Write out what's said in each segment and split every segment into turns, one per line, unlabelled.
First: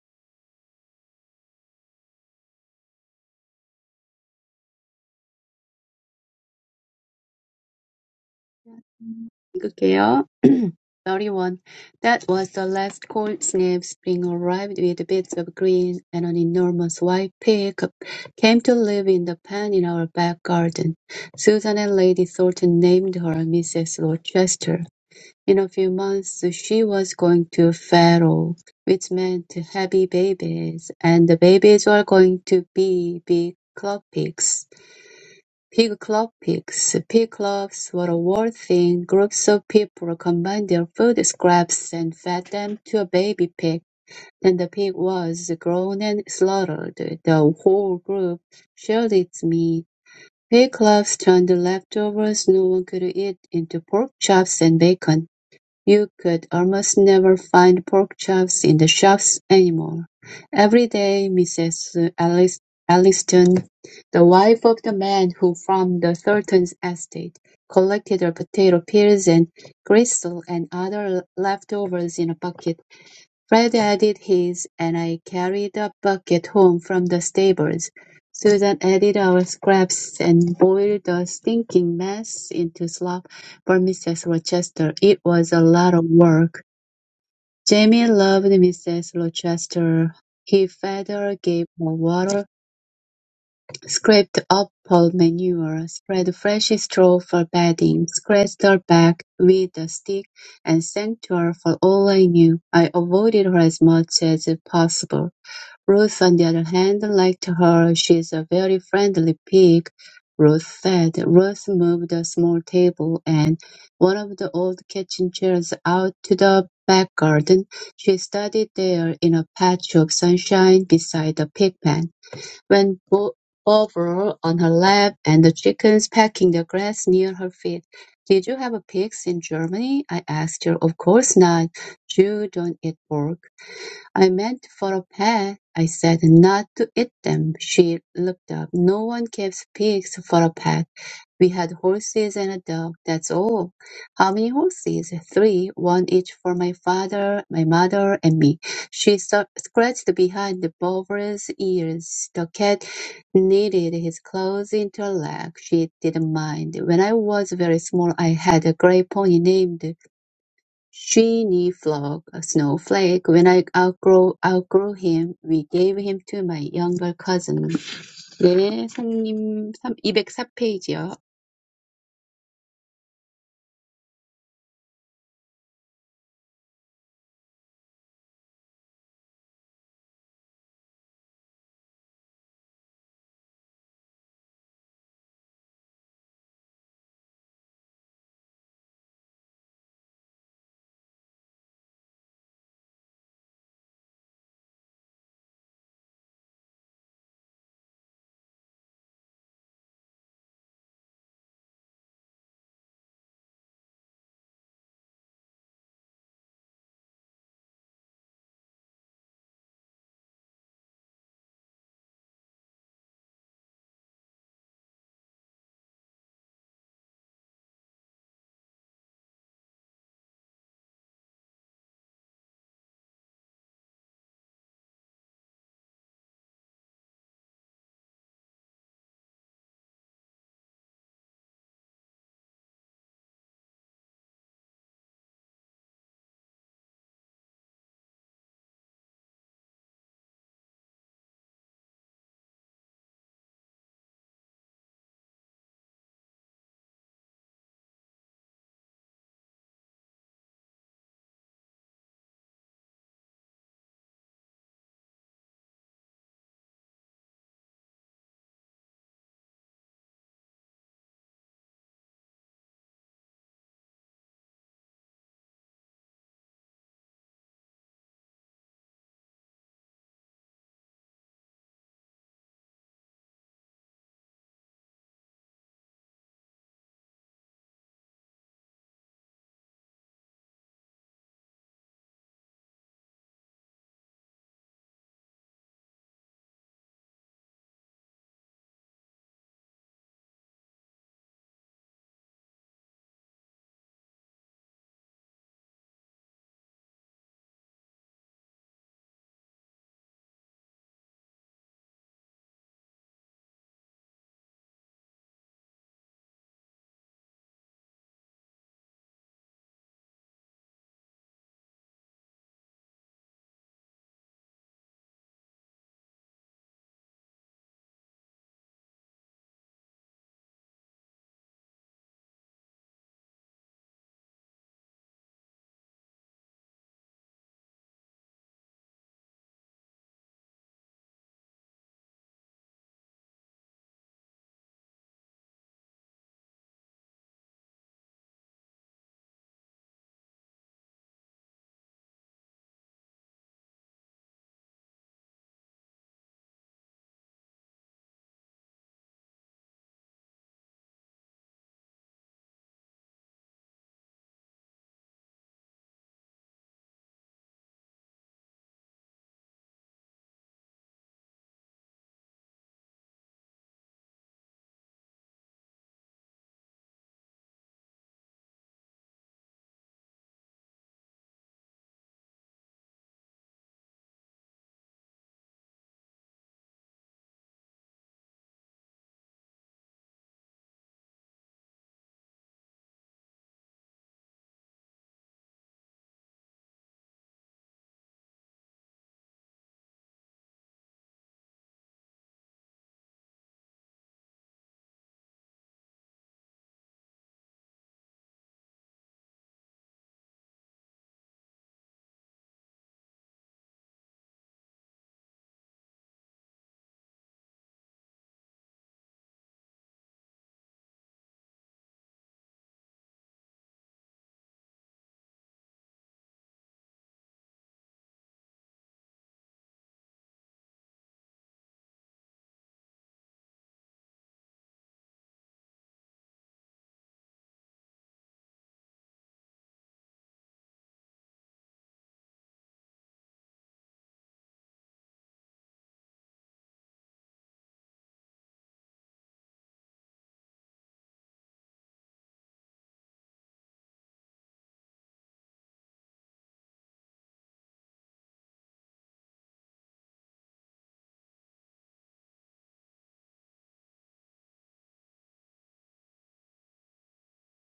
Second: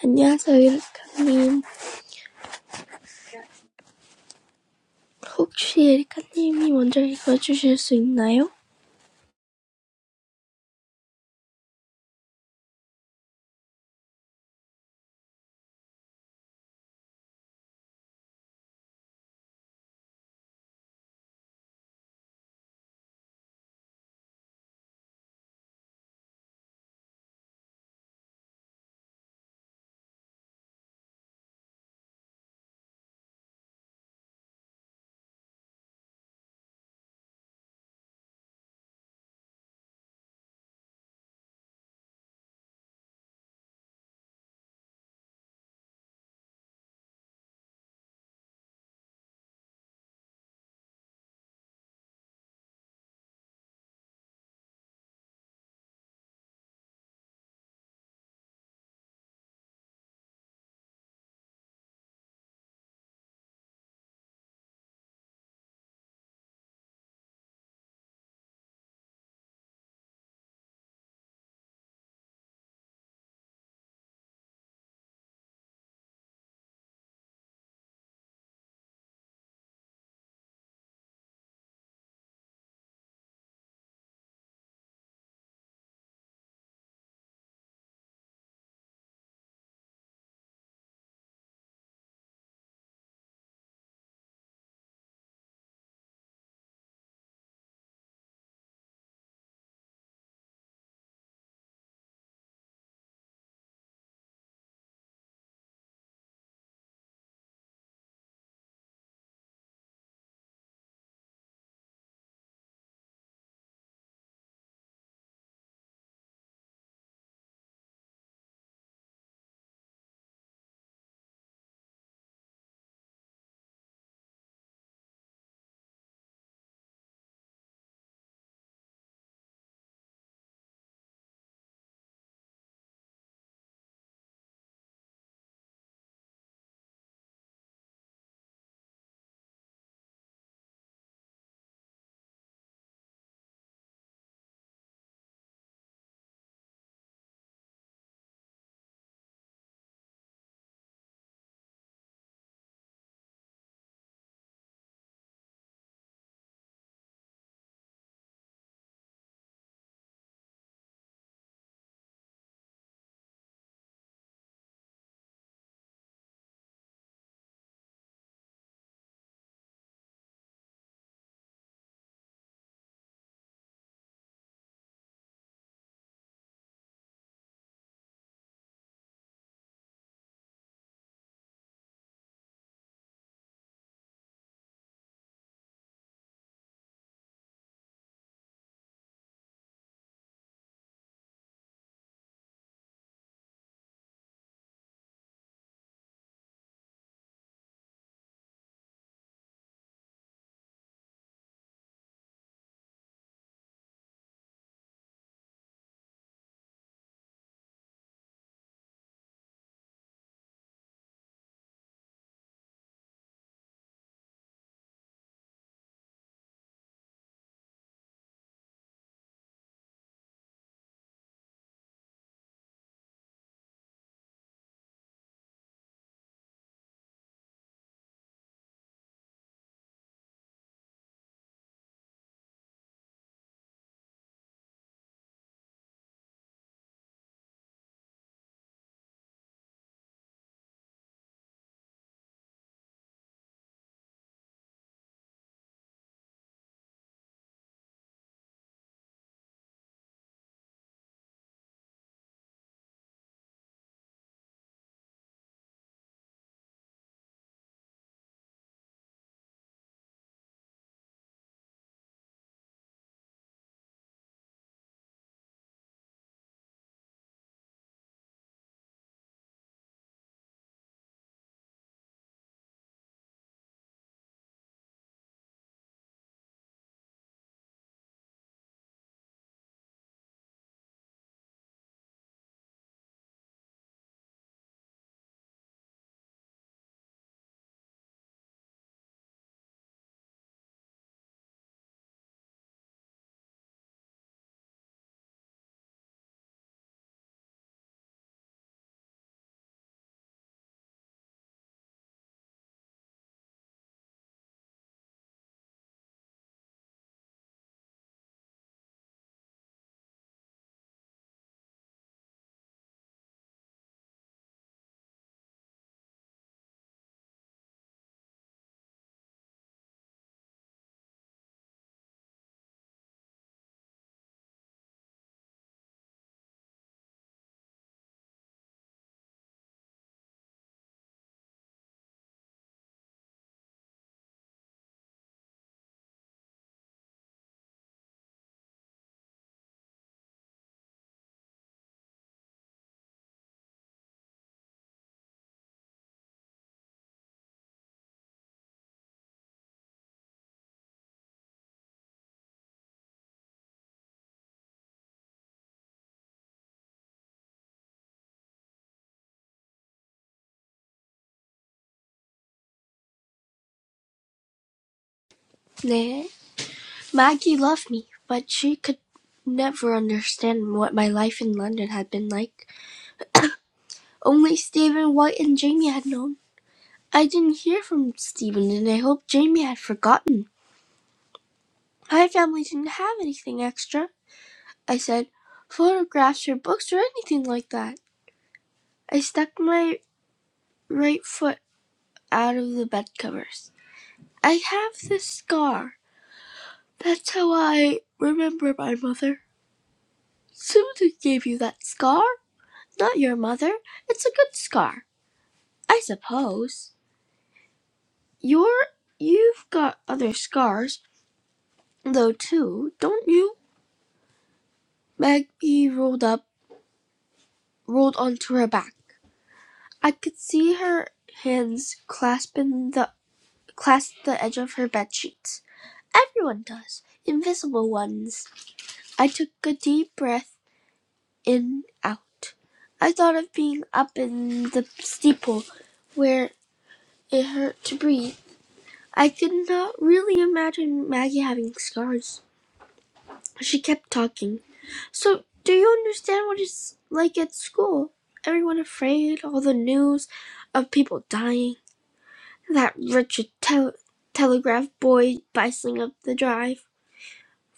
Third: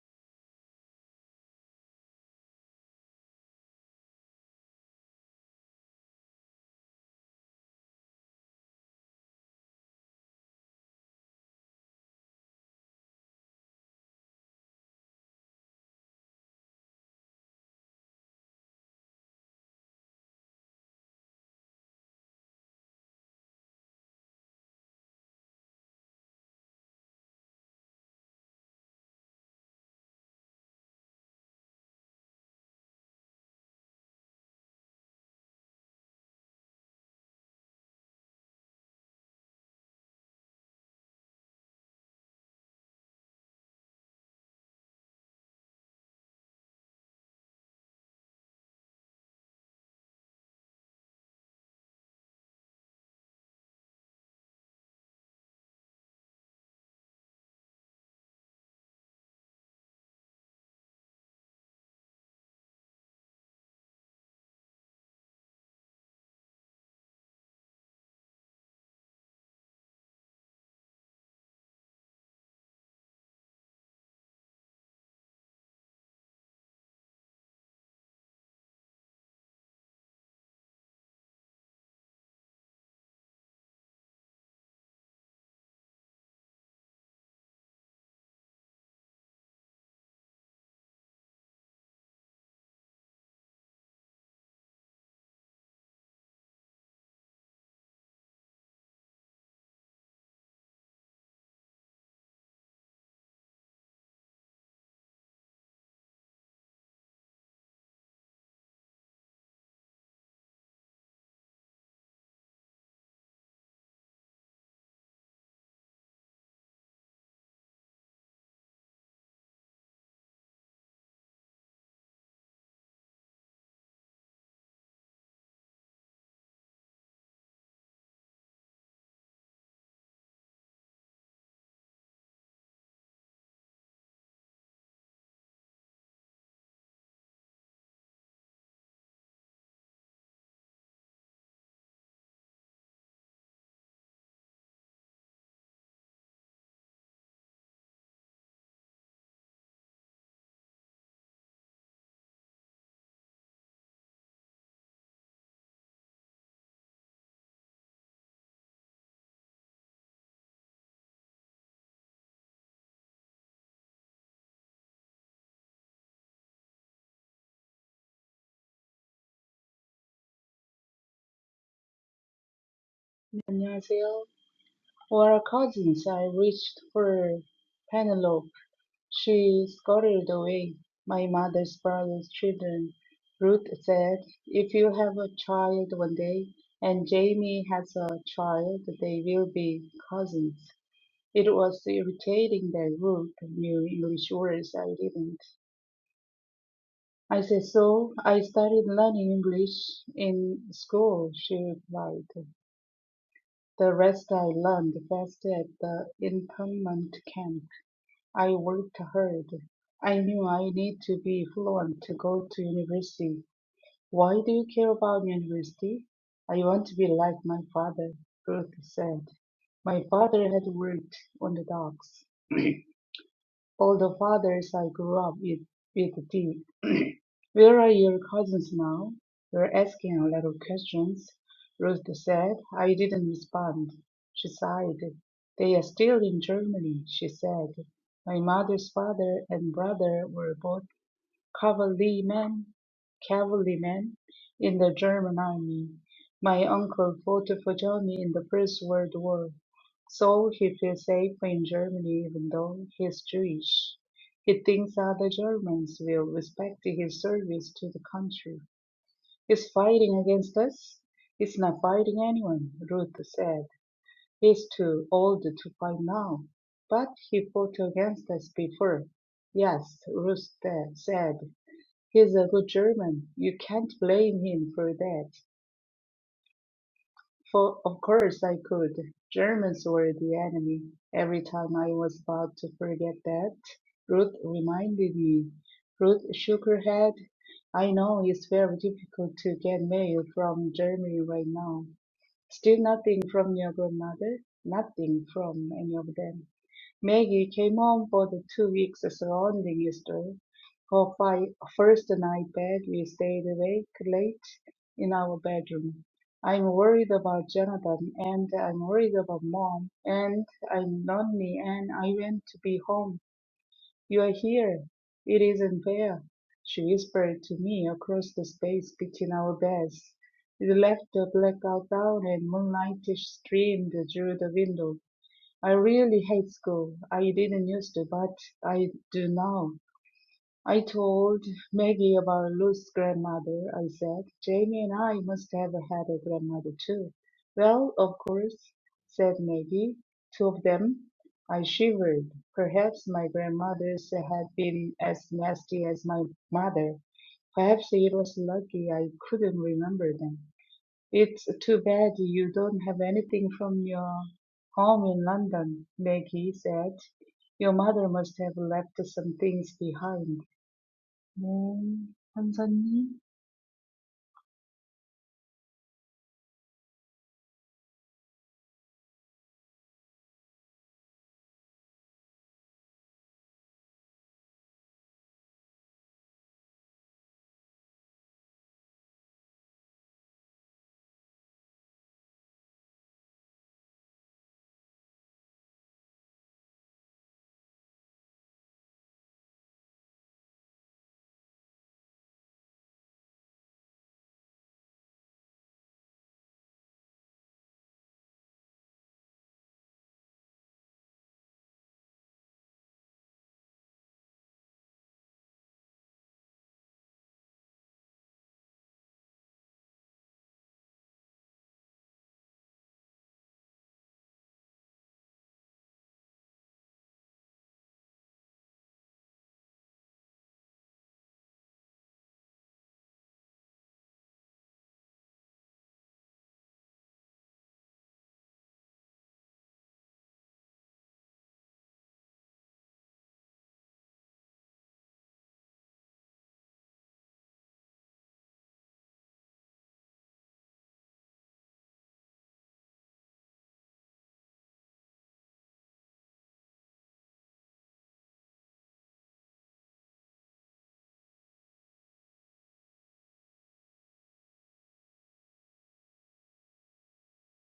안녕하세요, 에리카님. 혹시 에리카님이 먼저 읽어주실 수 있나요?
읽을게요. 31. That was the last cold snap. Spring arrived with bits of green and an enormous white pig came to live in the pen in our back garden. Susan and Lady Thornton named her Mrs. Rochester. In a few months, she was going to feral, which meant heavy babies, and the babies were going to be big club pigs. Pig-club-pigs. Pig clubs were a world thing. Groups of people combined their food scraps and fed them to a baby pig. When the pig was grown and slaughtered, the whole group shared its meat. Pig clubs turned leftovers no one could eat into pork chops and bacon. You could almost never find pork chops in the shops anymore. Every day Mrs. Elliston, the wife of the man who farmed the Thornton's estate, collected her potato peels and gristle and other leftovers in a bucket. Fred added his, and I carried a bucket home from the stables. Susan added our scraps and boiled the stinking mess into slop for Mrs. Rochester. It was a lot of work. Jamie loved Mrs. Rochester. He fed her, gave her water, Scrape the up-pile manure, spread fresh straw for bedding, scratched her back with a stick, and thanked her for all I knew. I avoided her as much as possible. Ruth, on the other hand, liked her. She's a very friendly pig, Ruth said. Ruth moved a small table and one of the old kitchen chairs out to the back garden. She studied there in a patch of sunshine beside the pig pen went bo- over on her lap and the chickens pecking the grass near her feet. Did you have pigs in Germany? I asked her. Of course not. You don't eat pork. "I meant for a pet," I said, "not to eat them." She looked up. "No one keeps pigs for a pet. We had horses and a dog, that's all." "How many horses?" Three, one each for my father, my mother, and me." She sa- scratched behind the Bov's ears. The cat knitted his claws into her leg. She didn't mind. When I was very small, I had a gray pony named Sheeny a Snowflake. When I outgrow outgrow him, we gave him to my younger cousin. 네, 성님 204페이지요.
Anazil were cousins. I reached for Penelope. She scurried away. My mother's brother's children. Ruth said, if you have a child one day, and Jamie has a child, they will be cousins. It was irritating that Ruth knew English words I didn't. I said so. I started learning English in school, she replied. The rest I learned best at the internment camp I worked hard. I knew I need to be fluent to go to university. Why do you care about university? I want to be like my father, Ruth said. My father had worked on the docks. All the fathers I grew up with, with did. "Where are your cousins now? We're asking a lot of questions," Ruth said. I didn't respond. She sighed. "They are still in Germany," she said. "My mother's father and brother were both cavalryman cavalryman in the German army. My uncle fought for Germany in the First World War, so he feels safe in Germany even though he's Jewish. He thinks other Germans will respect his service to the country. He's fighting against us? He's not fighting anyone, Ruth said. He's too old to fight now. But he fought against us before. Yes, Ruth said. He's a good German. You can't blame him for that. For of course I could. Germans were the enemy. Every time I was about to forget that, Ruth reminded me. Ruth shook her head. I know it's very difficult to get mail from Germany right now. Still nothing from your grandmother? Nothing from any of them. Maggie came home for the two weeks surrounding Easter. For fi- first night back, we stayed awake late in our bedroom. I'm worried about Jonathan, and I'm worried about mom, and I'm lonely, and I want to be home. You are here. It isn't fair, she whispered to me across the space between our beds. We left the blackout down, and moonlight streamed through the window. I really hate school. I didn't used to, but I do now. I told Maggie about Luke's grandmother. I said, Jamie and I must have had a grandmother too. Well, of course, said Maggie. Two of them. I shivered. Perhaps my grandmother's had been as nasty as my mother. Perhaps it was lucky I couldn't remember them. It's too bad you don't have anything from your home in London, Maggie said. Your mother must have left some things behind. 네, 선선님.
네. Maggie loved me, but she could never understand what my life in London had been like. Only Stephen White and Jamie had known. I didn't hear from Stephen, and I hoped Jamie had forgotten. My family didn't have anything extra. I said, photographs or books or anything like that. I stuck my right foot out of the bed covers. I have this scar. That's how I remember my mother. Susan gave you that scar? Not your mother. It's a good scar, I suppose. You're you've got other scars though too, don't you? Maggie rolled up rolled onto her back. I could see her hands clasping the clasped the edge of her bed sheets. Everyone does. Invisible ones. I took a deep breath in, out. I thought of being up in the steeple where it hurt to breathe. I could not really imagine Maggie having scars. She kept talking. So, do you understand what it's like at school? Everyone afraid, all the news of people dying, that wretched tel- telegraph boy bustling up the drive.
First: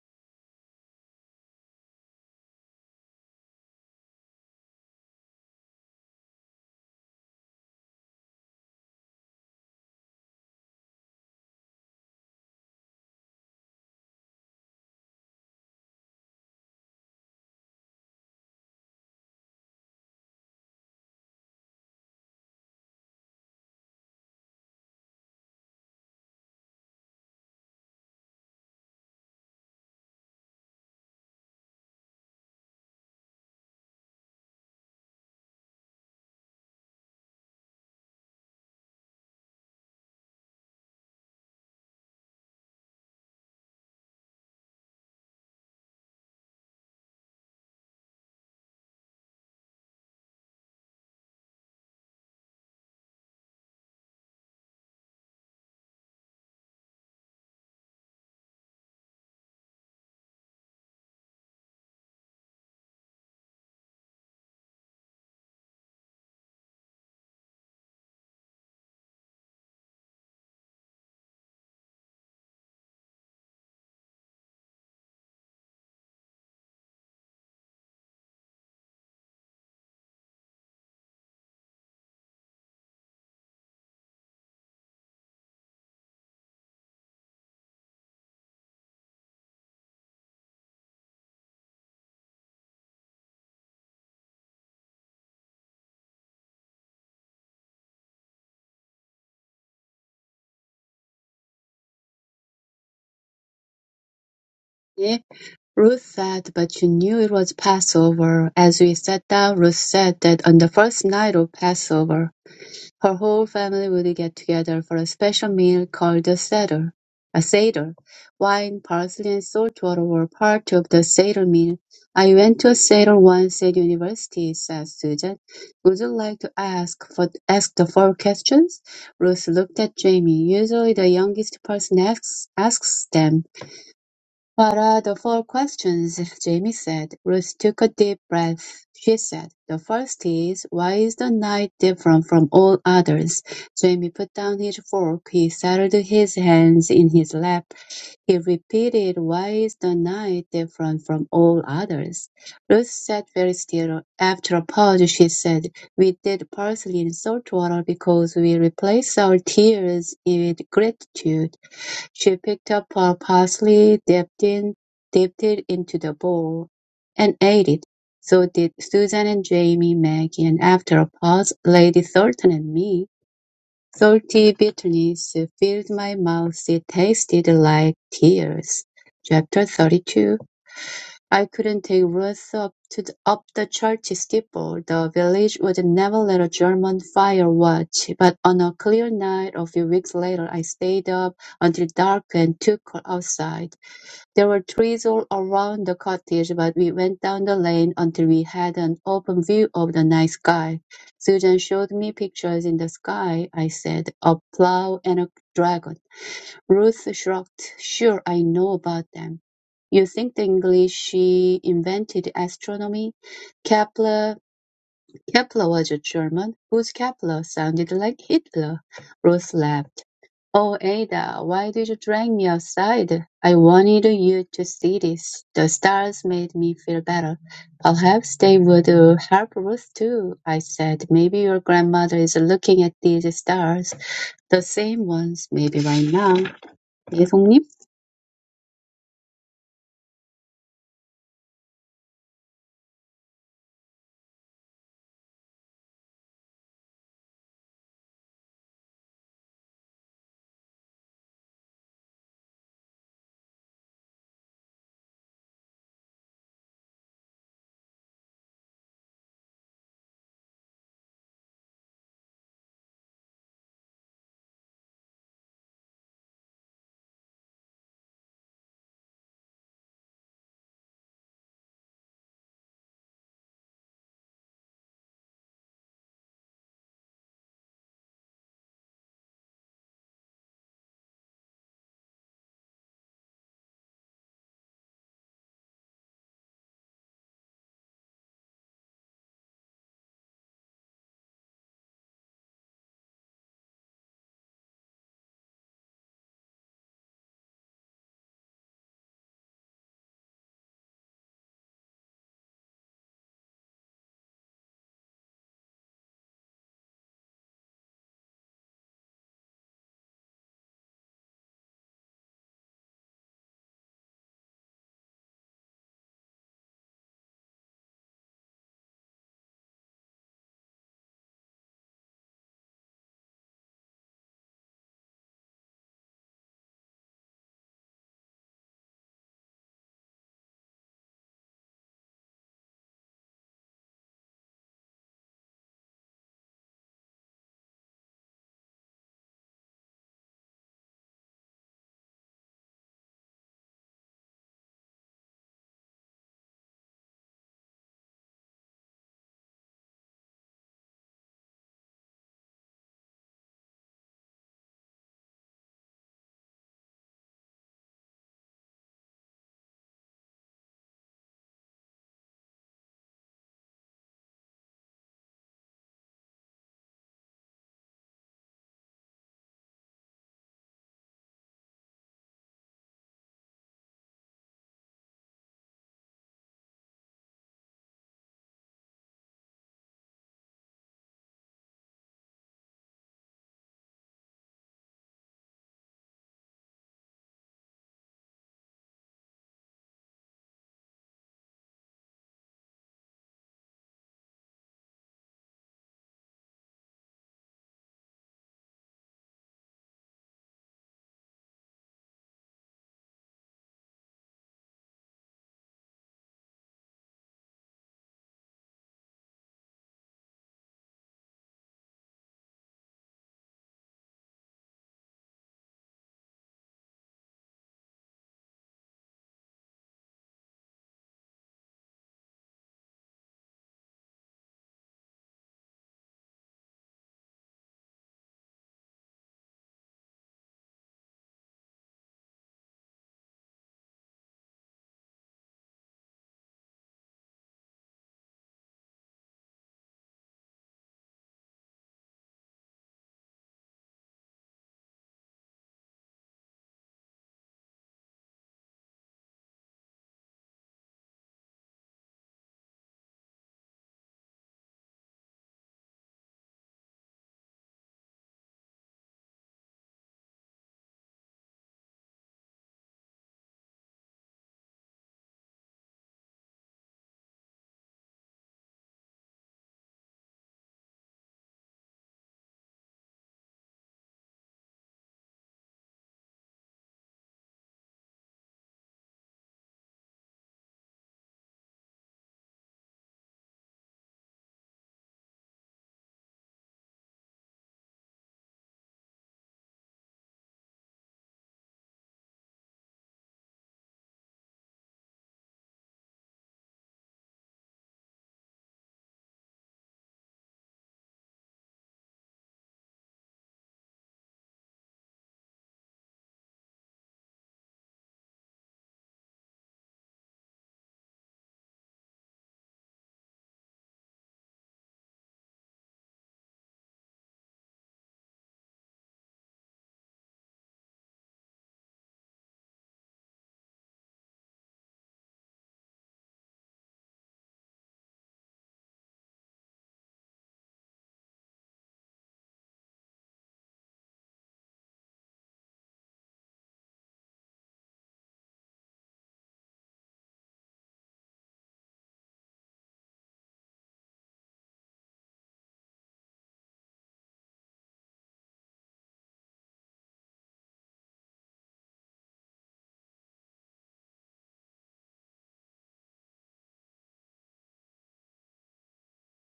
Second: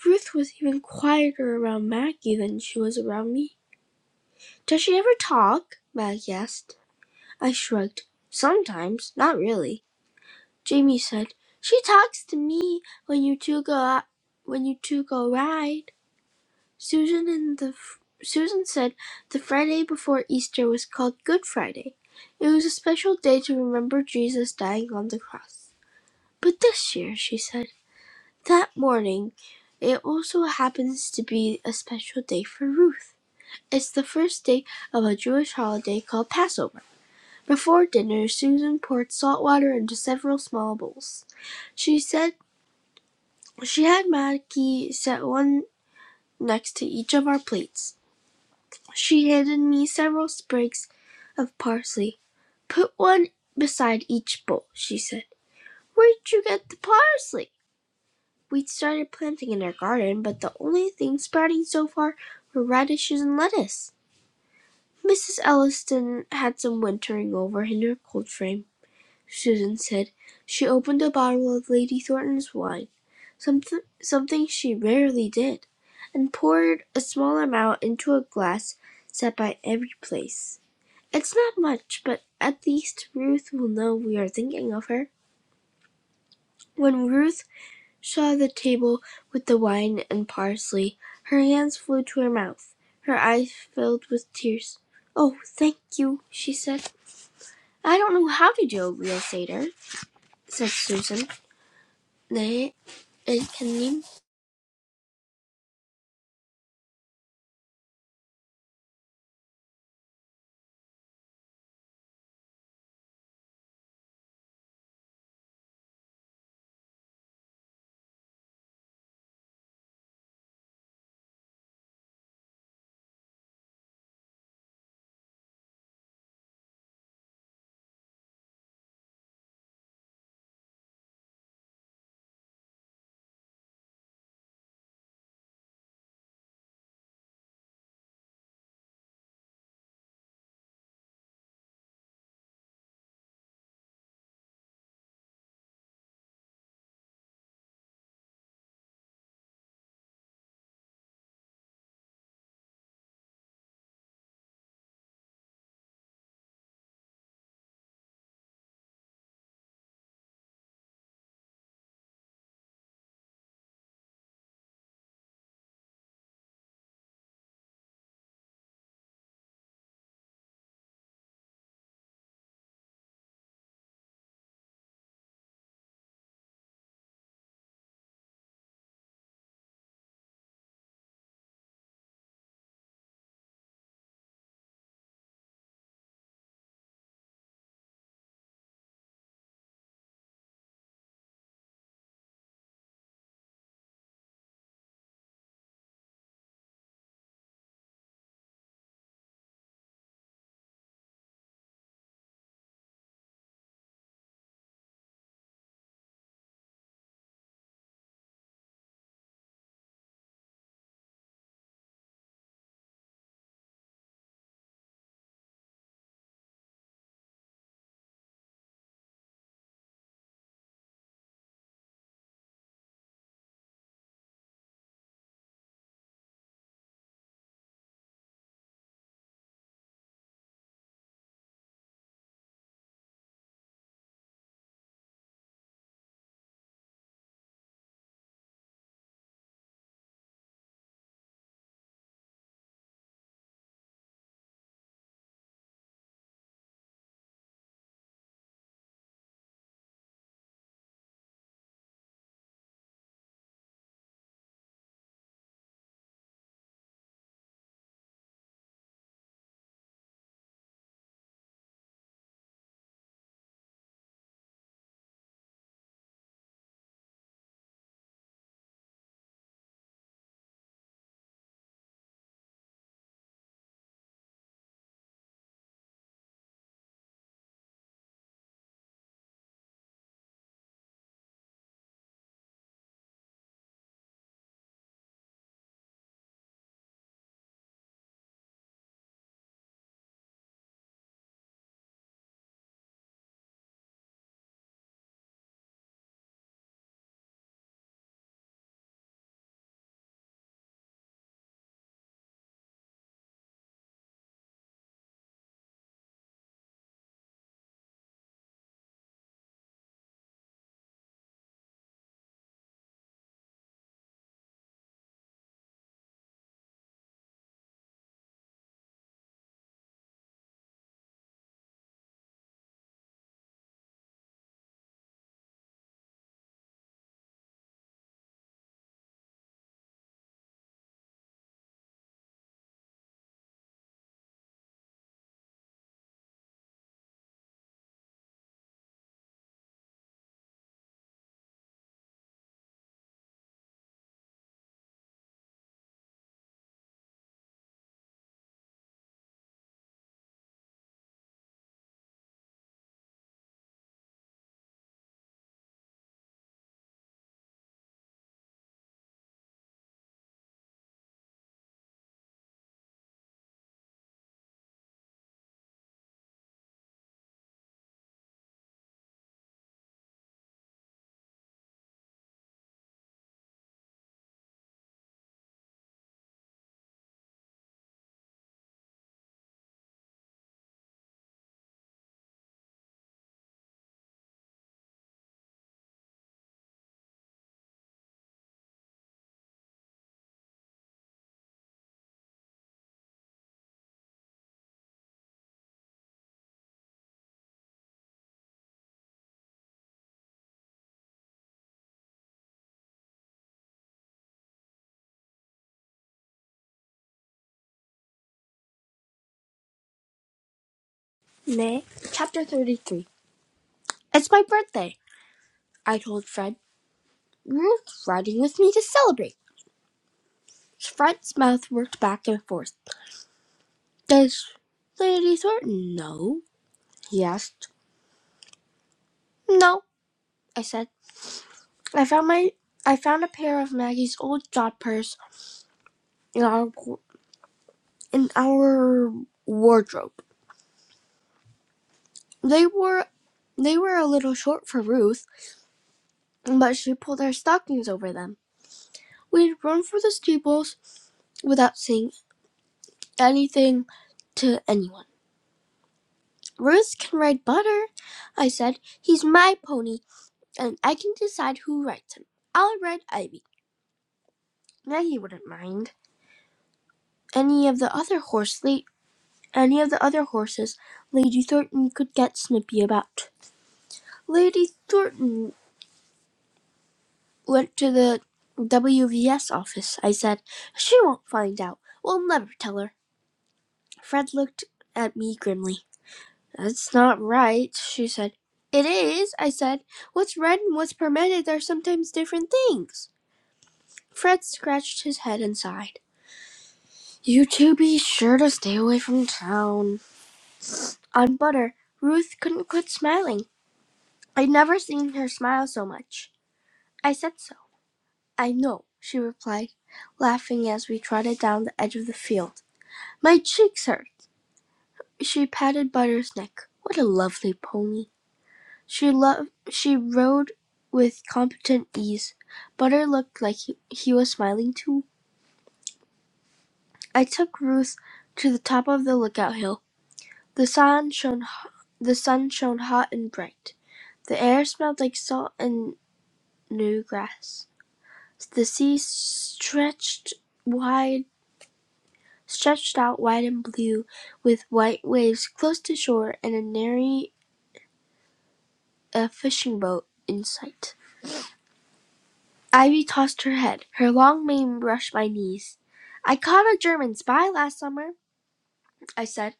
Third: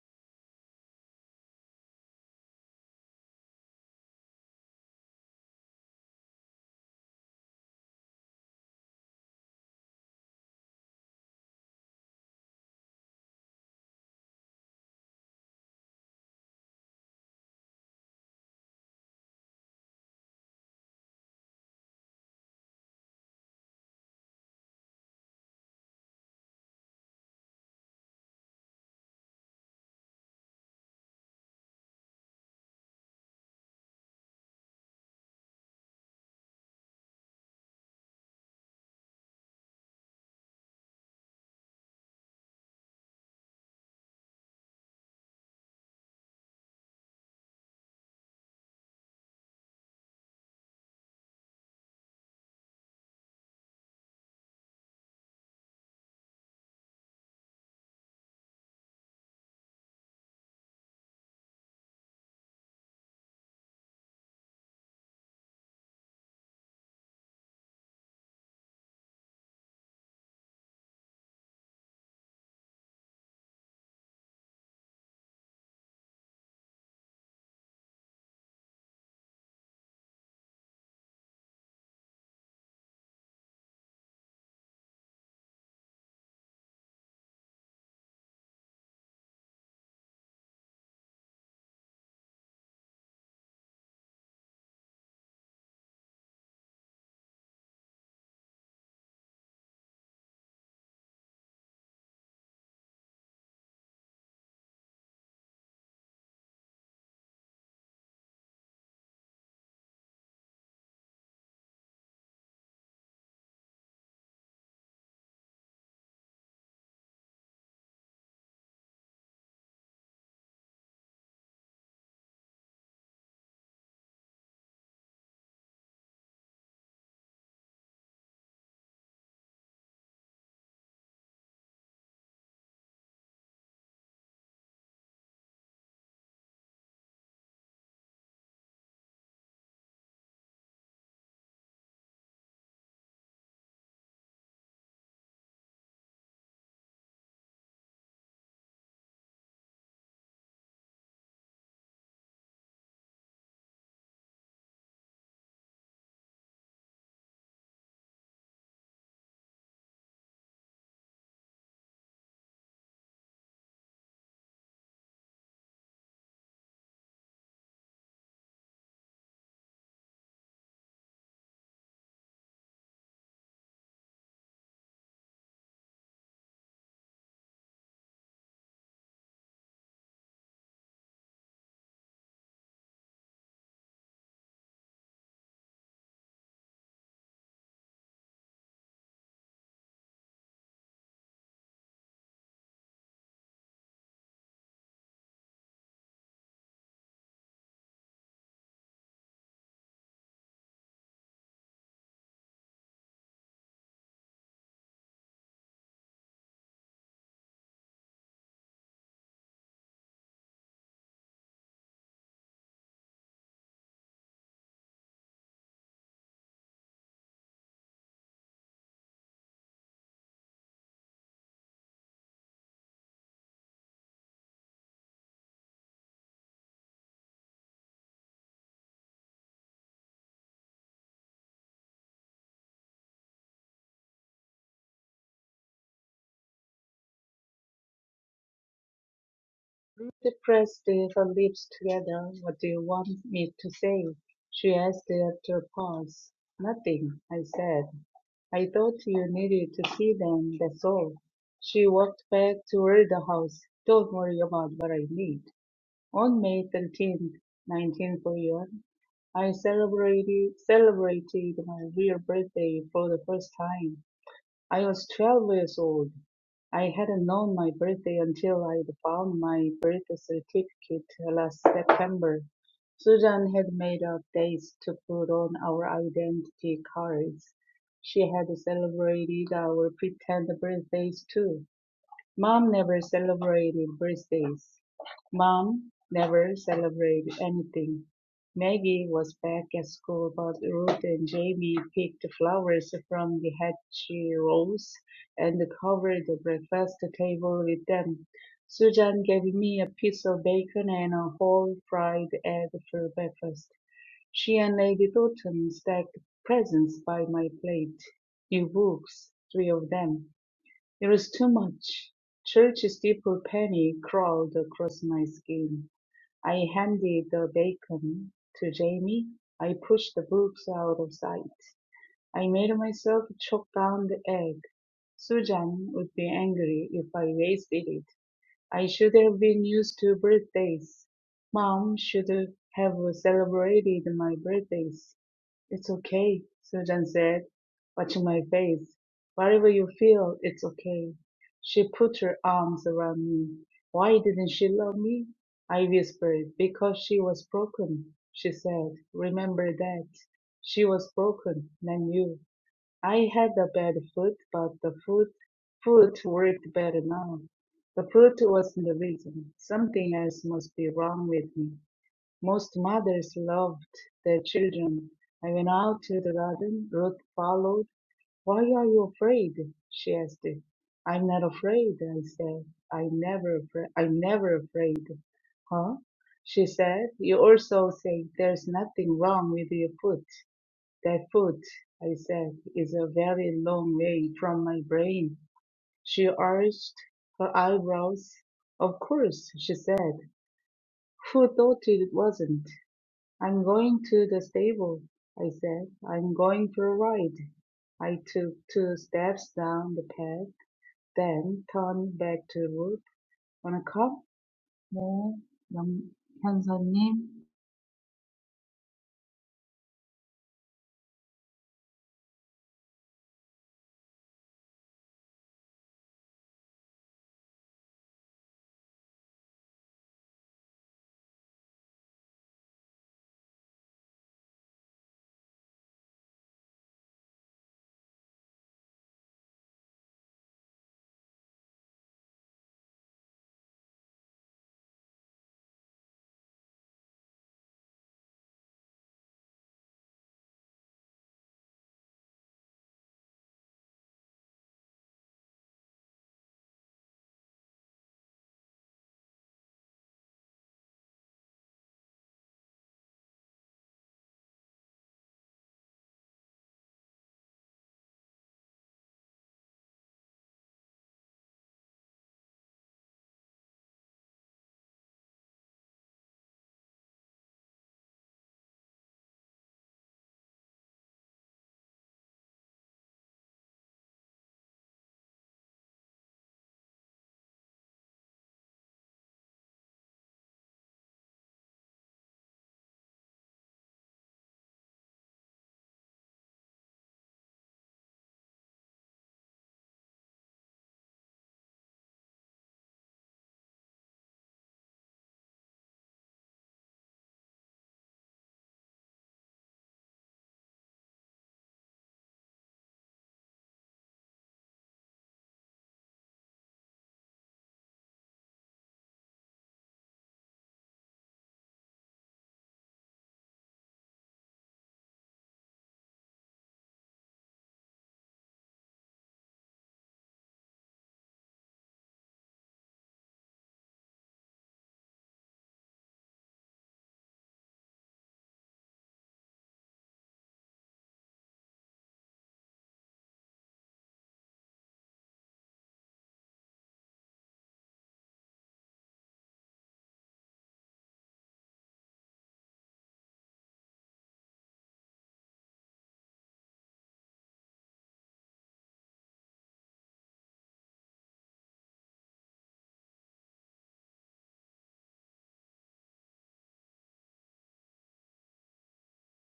Ruth was even quieter around Maggie than she was around me. Does she ever talk? Maggie asked. I shrugged. "Sometimes. Not really." Jamie said, "She talks to me when you two go out, when you two go ride." Susan and the Susan said the Friday before Easter was called Good Friday. It was a special day to remember Jesus dying on the cross. But this year, she said, that morning, it also happens to be a special day for Ruth. It's the first day of a Jewish holiday called Passover. Before dinner Susan poured salt water into several small bowls. She said she had Maggie set one next to each of our plates. She handed me several sprigs of parsley. Put one beside each bowl, she said. Where'd you get the parsley? We'd started planting in our garden, but the only things sprouting so far were radishes and lettuce. Mrs. Elliston had some wintering over in her cold frame. Susan said. She opened a bottle of Lady Thornton's wine something, something she rarely did and poured a small amount into a glass set by every place. It's not much, but at least Ruth will know we are thinking of her. When Ruth saw the table with the wine and parsley, her hands flew to her mouth. Her eyes filled with tears. Oh, thank you, she said. I don't know how to do a real Seder, said Susan. 네, It can
네. Ruth said, but you knew it was Passover. As we sat down, Ruth said that on the first night of Passover, Her whole family would get together for a special meal called a "seder." A seder. Wine, parsley, and salt water were part of the seder meal. I went to a seder once at university, says Susan. Would you like to ask for ask the four questions? Ruth looked at Jamie. Usually the youngest person asks asks them. “What are the four questions?” Jamie said. Ruth took a deep breath. She said, “The first is, why is the night different from all others?” Jamie put down his fork. He settled his hands in his lap. He repeated, “Why is the night different from all others?” Ruth sat very still. After a pause, she said, “We did parsley in salt water because we replace our tears with gratitude. She picked up a parsley dipped in dipped it into the bowl, and ate it. So did Susan and Jamie, Maggie, and after a pause, Lady Thornton and me. Salty bitterness filled my mouth. It tasted like tears. Chapter 32 I couldn't take Ruth up to the, up the church steeple. The village would never let a German fire watch. But on a clear night a few weeks later, I stayed up until dark and took her outside. There were trees all around the cottage, but we went down the lane until we had an open view of the night sky. Susan showed me pictures in the sky, I said, a plow and a dragon. Ruth shrugged. Sure, I know about them. You think the English invented astronomy? Kepler Kepler was a German whose Kepler sounded like Hitler. Ruth laughed. Oh, Ada, why did you drag me outside? I wanted you to see this. The stars made me feel better. Perhaps they would uh, help Ruth too, I said. Maybe your grandmother is looking at these stars, the same ones, maybe right now. 예송님?
Ruth pressed her lips together. What do you want me to say? She asked after a pause. Nothing, I said. I thought you needed to see them, that's all. She walked back toward the house. Don't worry about what I need. On May 13, 1941, I celebrated, celebrated my real birthday for the first time. I was 12 years old. I hadn't known my birthday until I found my birth certificate last September. Susan had made up dates to put on our identity cards. She had celebrated our pretend birthdays too. Mom never celebrated birthdays. Mom never celebrated anything. Maggie was back at school, but Ruth and Jamie picked flowers from the hatchy rows and covered the breakfast table with them. Susan gave me a piece of bacon and a whole fried egg for breakfast. She and Lady Doughton stacked presents by my plate. New books, three of them it was too much. Church's deeper penny crawled across my skin. I handed the bacon to Jamie. I pushed the books out of sight. I made myself choke down the egg. Susan would be angry if I wasted it. I should have been used to birthdays. Mom should have celebrated my birthdays. It's okay, Susan said, watching my face. Whatever you feel, it's okay. She put her arms around me. Why didn't she love me? I whispered. Because she was broken, she said. Remember that. She was broken, not you. I had a bad foot, but the foot foot worked better now. The foot wasn't the reason. Something else must be wrong with me. Most mothers loved their children. I went out to the garden. Ruth followed. Why are you afraid? she asked. I'm not afraid, I said. I'm never afraid. I'm never afraid. Huh? She said. You also say there's nothing wrong with your foot. That foot, I said, is a very long way from my brain. She arched her eyebrows. Of course, she said. Who thought it wasn't? I'm going to the stable, I said. I'm going for a ride. I took two steps down the path, then turned back to the road. Wanna come? 네, 영, 형사님.
May chapter thirty three. It's my birthday, I told Fred. You're riding with me to celebrate. Fred's mouth worked back and forth. Does Lady Thornton know? he asked. No, I said. I found my I found a pair of Maggie's old job purse in our in our wardrobe. They were they were a little short for Ruth, but she pulled her stockings over them. We'd run for the steeples without seeing. anything to anyone. Ruth can ride Butter, I said. He's my pony, and I can decide who rides him. I'll ride Ivy. Maggie wouldn't mind. Any of the other horse la- any of the other horses Lady Thornton could get snippy about. Lady Thornton went to the WVS office, I said. She won't find out. We'll never tell her. Fred looked at me grimly. That's not right, she said. It is, I said. What's read and what's permitted are sometimes different things. Fred scratched his head and sighed. You two be sure to stay away from town. On butter, Ruth couldn't quit smiling. I'd never seen her smile so much. I said so. I know, she replied, laughing as we trotted down the edge of the field. My cheeks hurt. She patted Butter's neck. What a lovely pony. She loved. She rode with competent ease. Butter looked like he he was smiling too. I took Ruth to the top of the lookout hill. The sun shone the sun shone hot and bright. The air smelled like salt and new grass. The sea stretched wide, stretched out wide and blue, with white waves close to shore and a nary a fishing boat in sight. Ivy tossed her head. Her long mane brushed my knees. "I caught a German spy last summer," I said.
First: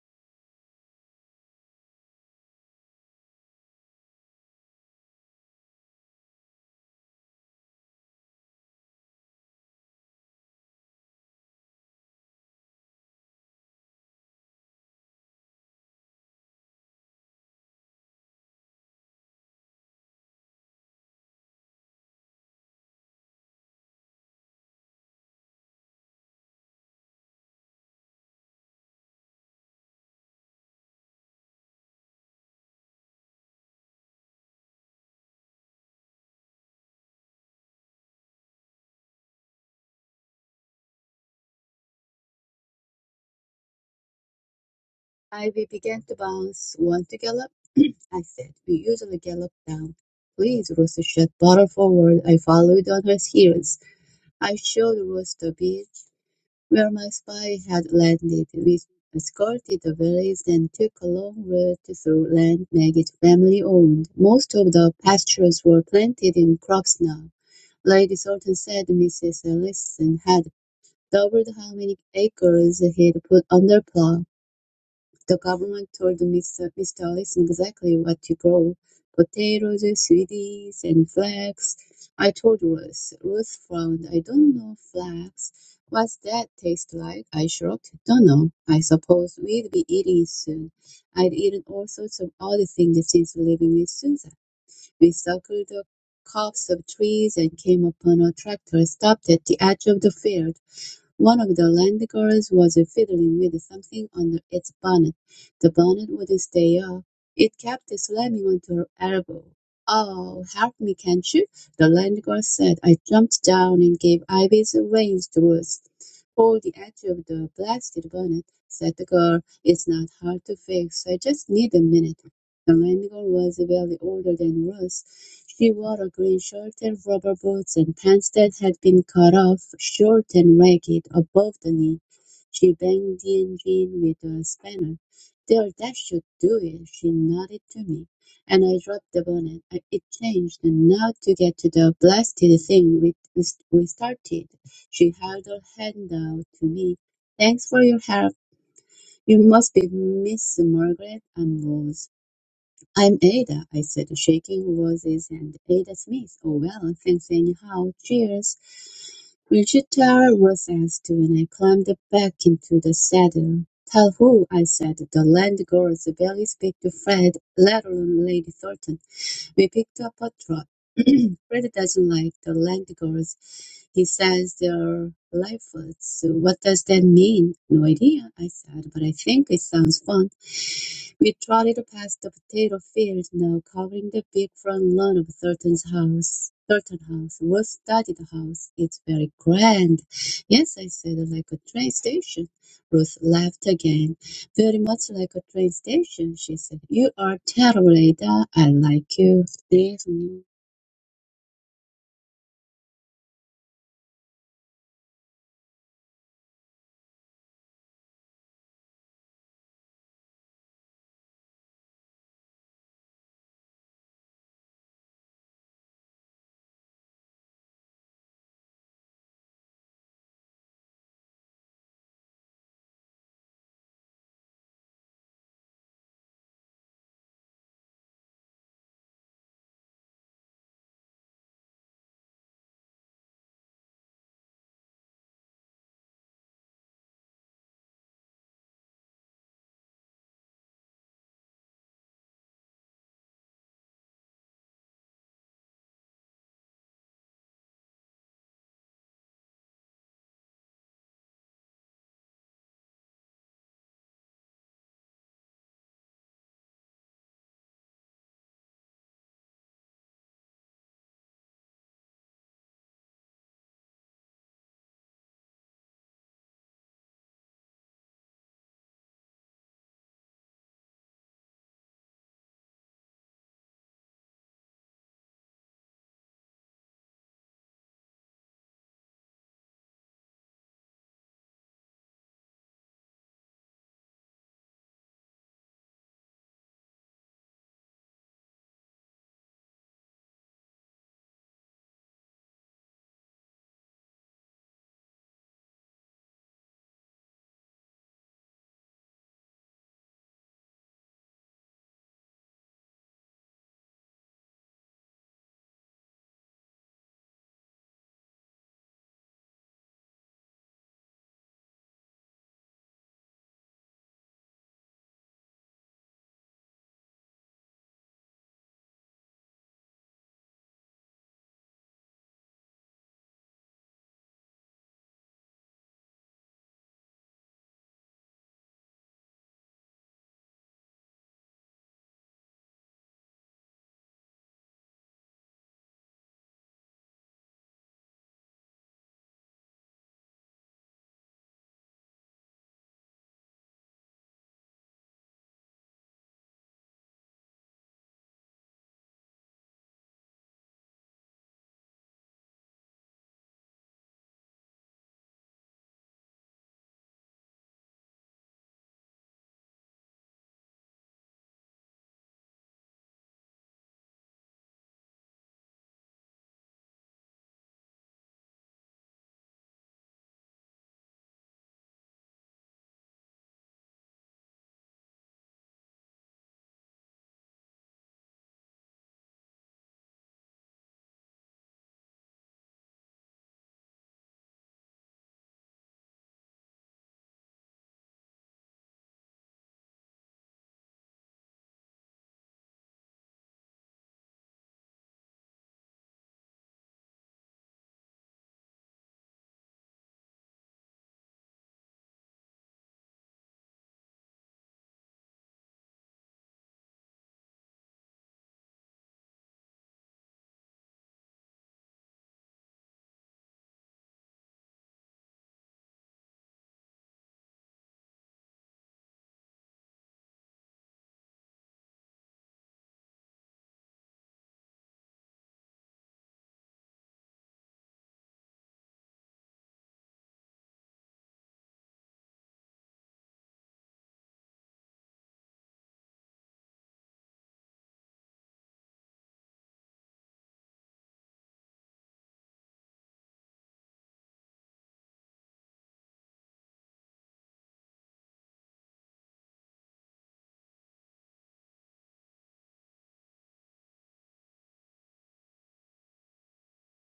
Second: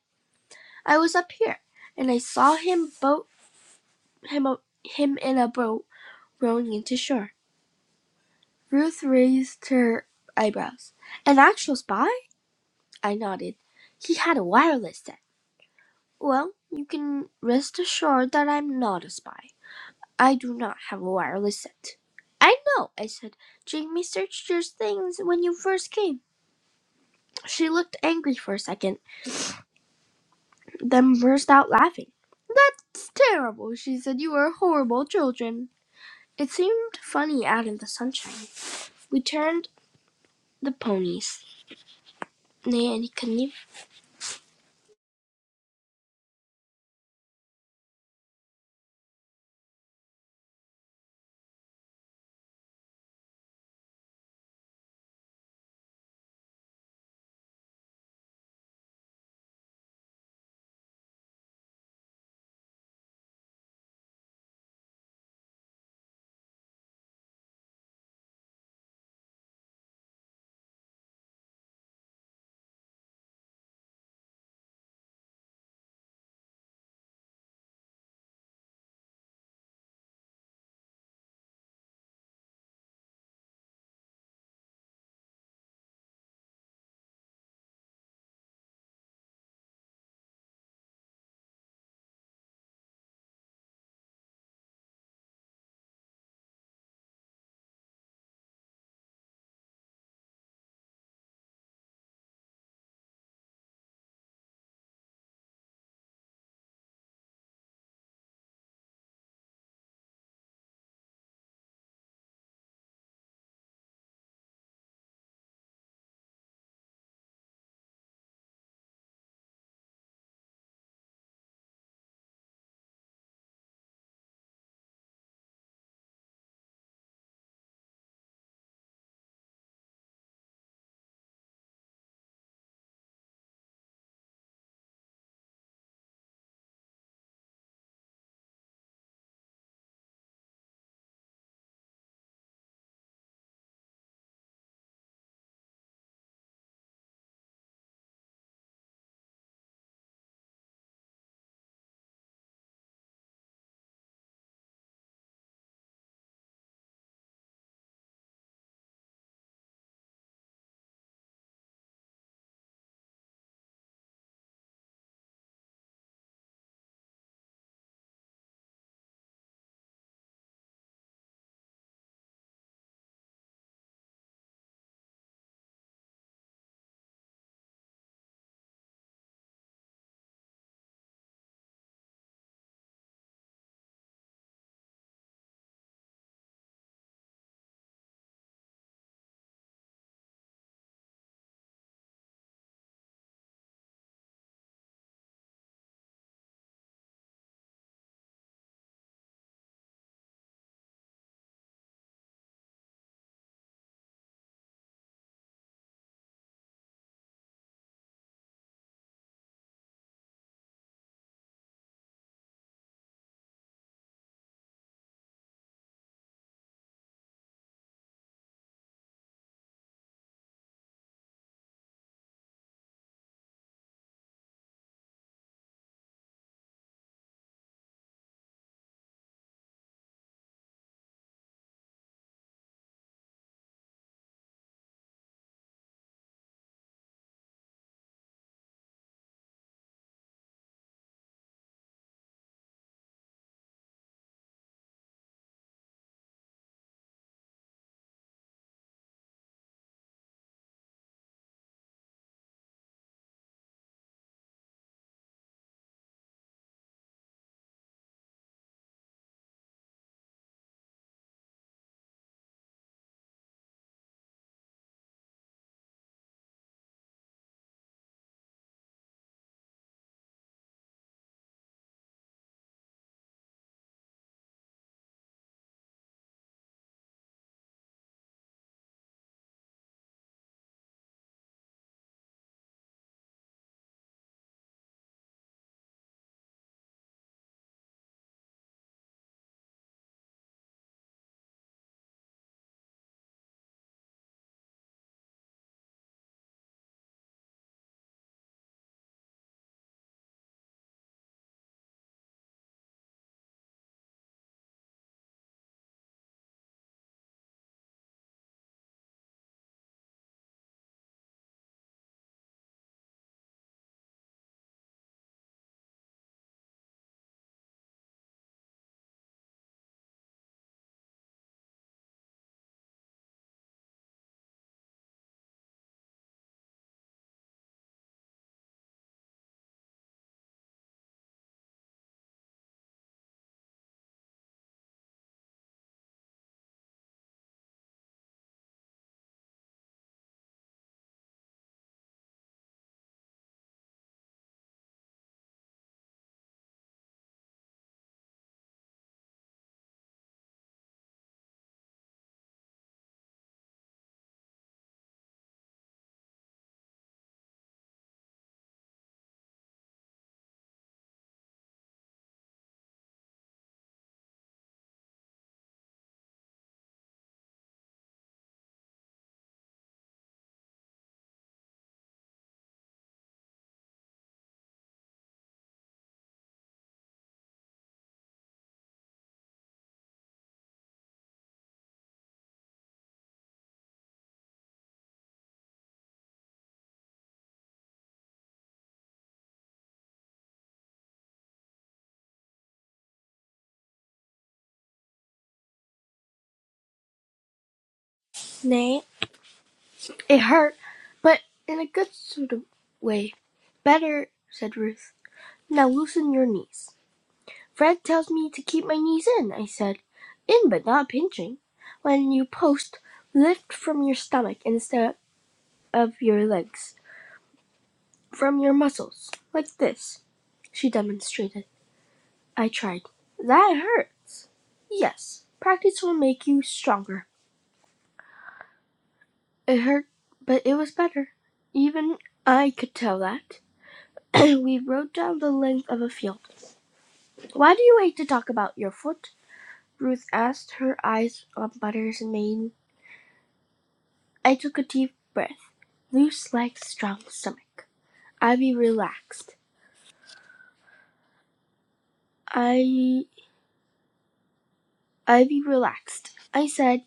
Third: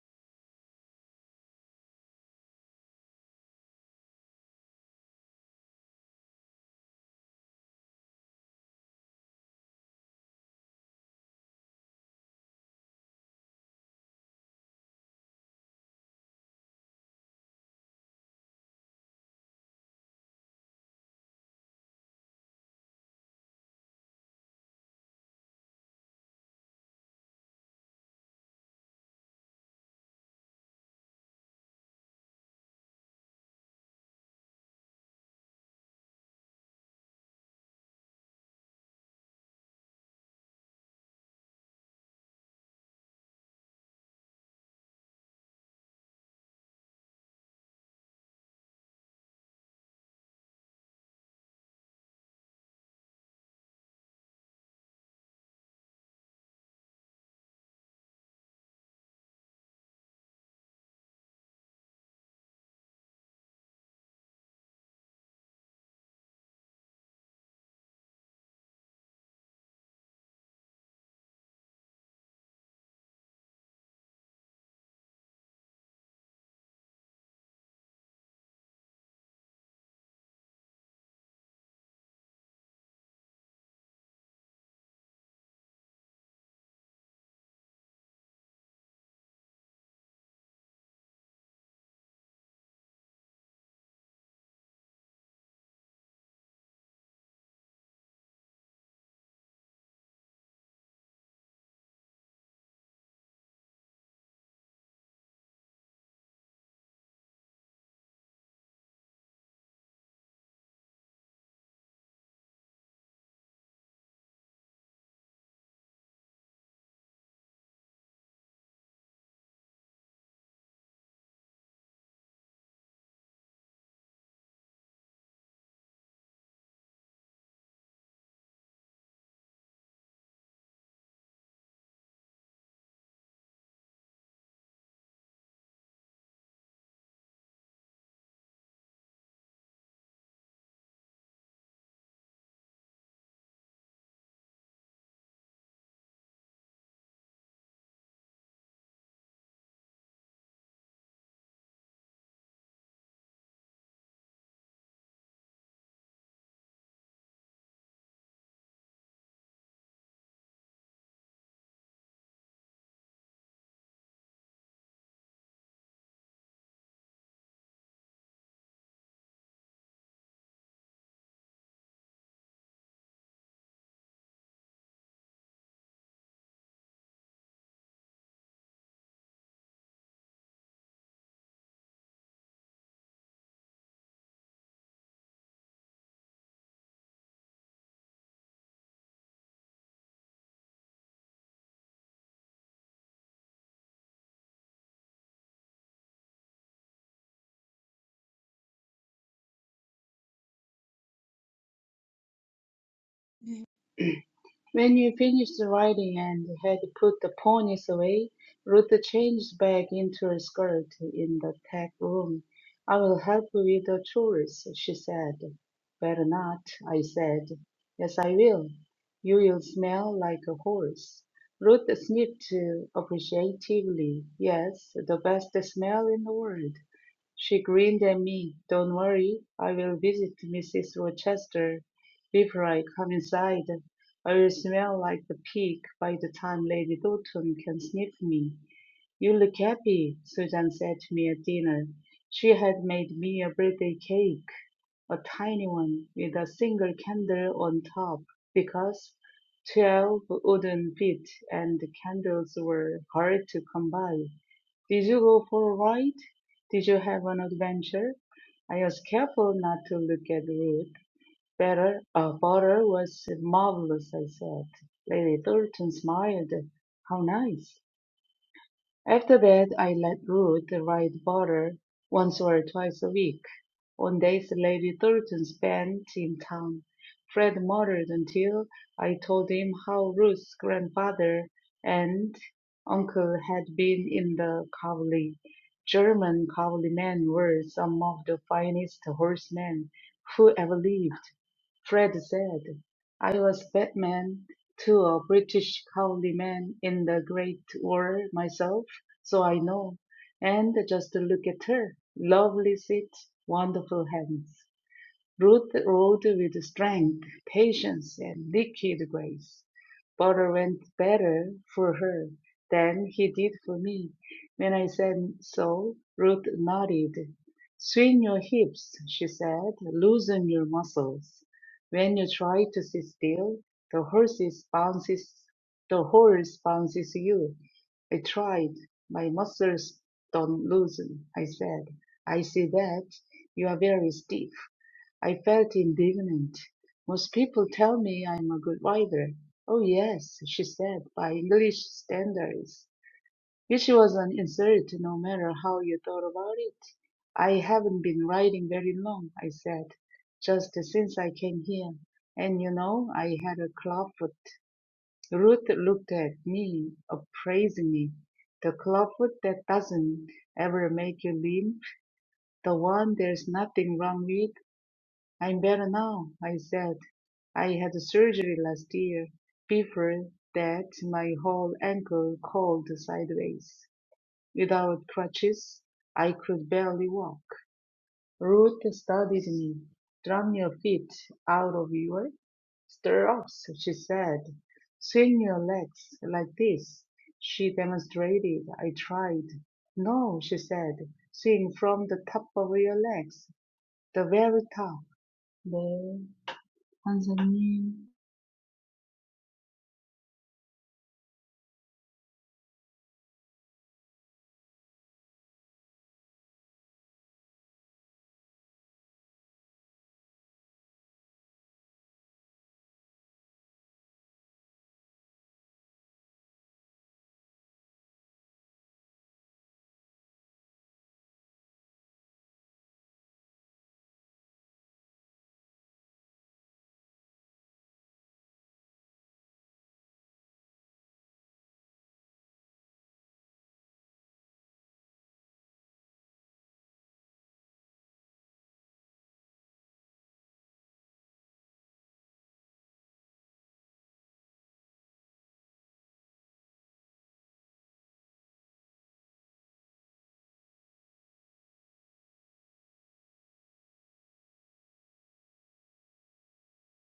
"I was up here, and I saw him boat him o- him in a boat rowing into shore." Ruth raised her eyebrows. "An actual spy?" I nodded. "He had a wireless set." "Well, you can rest assured that I'm not a spy. I do not have a wireless set." "I know," I said. "Jamie searched your things when you first came." She looked angry for a second. then burst out laughing. That's terrible, she said. You are horrible children. It seemed funny out in the sunshine. We turned the ponies. Nay, and he couldn't even.
Ivy began to bounce. Want to gallop? I said. We usually gallop down. Please, Rooster shot bottle forward. I followed on her heels. I showed Rooster beach where my spy had landed. We escorted the valleys and took a long route through land Maggie's family owned. Most of the pastures were planted in crops now. Lady Thornton said Mrs. Ellison had doubled how many acres he'd put under plow. The government told Mr. Mr. Allison exactly what to grow: potatoes, sweeties, and flax. I told Ruth. Ruth frowned. I don't know flax. What's that taste like? I shrugged. Don't know. I suppose we'd be eating it soon. I'd eaten all sorts of odd things since leaving with Susan. We circled the copse of trees and came upon a tractor stopped at the edge of the field. One of the land girls was fiddling with something under its bonnet. The bonnet wouldn't stay up. It kept slamming onto her elbow. "Oh, help me, can't you?" the land girl said. I jumped down and gave Ivy's reins to loose. "Hold the edge of the blasted bonnet," said the girl. "It's not hard to fix. I just need a minute." The was very older than Ruth. She wore a green shirt and rubber boots and pants that had been cut off short and ragged above the knee. She banged the engine with a spanner. There, that should do it. She nodded to me, and I dropped the bonnet. I, it changed, and now to get to the blasted thing, we, we we started. She held her hand out to me. Thanks for your help. You must be Miss Margaret. I'm Rose. "I'm Ada," I said, shaking roses and Ada Smith. "Oh, well, thanks anyhow. Cheers." Wichita was asked when I climbed back into the saddle. Tell who, I said. The land girls barely speak to Fred, let alone Lady Thornton. We picked up a truck. Fred doesn't like the land girls. He says they're lifers. What does that mean? No idea, I said, but I think it sounds fun. We trotted past the potato field now, covering the big front lawn of Thurton's house. Thurton House, roof-studded house. It's very grand. Yes, I said, like a train station. Ruth laughed again. "Very much like a train station," she said. "You are terrible, Ada. I like you." 네, 손님.
When you finished writing and had put the ponies away, Ruth changed back into her skirt in the tech room. I will help with the chores, she said. Better not, I said. Yes, I will. You will smell like a horse. Ruth sniffed appreciatively. Yes, the best smell in the world. She grinned at me. "Don't worry, I will visit Mrs. Rochester. Before I come inside, I will smell like the pig by the time Lady Doughton can sniff me." "You look happy," Susan said to me at dinner. She had made me a birthday cake a tiny one with a single candle on top, because twelve wooden feet and candles were hard to come by. Did you go for a ride? Did you have an adventure? I was careful not to look at Ruth. Better, uh, butter was marvelous, I said. Lady Thornton smiled. How nice. After that, I let Ruth ride butter once or twice a week. On days Lady Thornton spent in town, Fred muttered until I told him how Ruth's grandfather and uncle had been in the cavalry. German cavalrymen were some of the finest horsemen who ever lived. Fred said, I was Batman to a British Councilman in the Great War myself, so I know. And just look at her. Lovely feet, wonderful hands. Ruth rode with strength, patience, and liquid grace. Butter went better for her than he did for me. When I said so, Ruth nodded. Swing your hips, she said. Loosen your muscles. When you try to sit still, the horses bounces the horse bounces you. I tried. My muscles don't loosen, I said. I see that. You are very stiff. I felt indignant. Most people tell me I'm a good writer. Oh, yes, she said, by English standards. Which was an insult no matter how you thought about it. I haven't been writing very long, I said, just since I came here. And you know, I had a clubfoot. Ruth looked at me appraisingly. The clubfoot that doesn't ever make you limp, the one there's nothing wrong with, I'm better now, I said. I had surgery last year. Before that, my whole ankle curled sideways. Without crutches, I could barely walk. Ruth studied me. Drum your feet out of your stirrups, she said. Swing your legs like this. She demonstrated. I tried. No, she said. Swing from the top of your legs, the very top. 네, 선생님,
Nay, it hurt, but in a good sort of way. Better, said Ruth. Now loosen your knees. Fred tells me to keep my knees in, I said. In, but not pinching. When you post, lift from your stomach instead of your legs, from your muscles, like this. she demonstrated. I tried. That hurts. Yes, practice will make you stronger. It hurt, but it was better. Even I could tell that. we rode down the length of a field. Why do you hate to talk about your foot? Ruth asked, her eyes on Butter's mane. I took a deep breath. Loose like strong stomach. Ivy relaxed. I. Ivy relaxed. I said,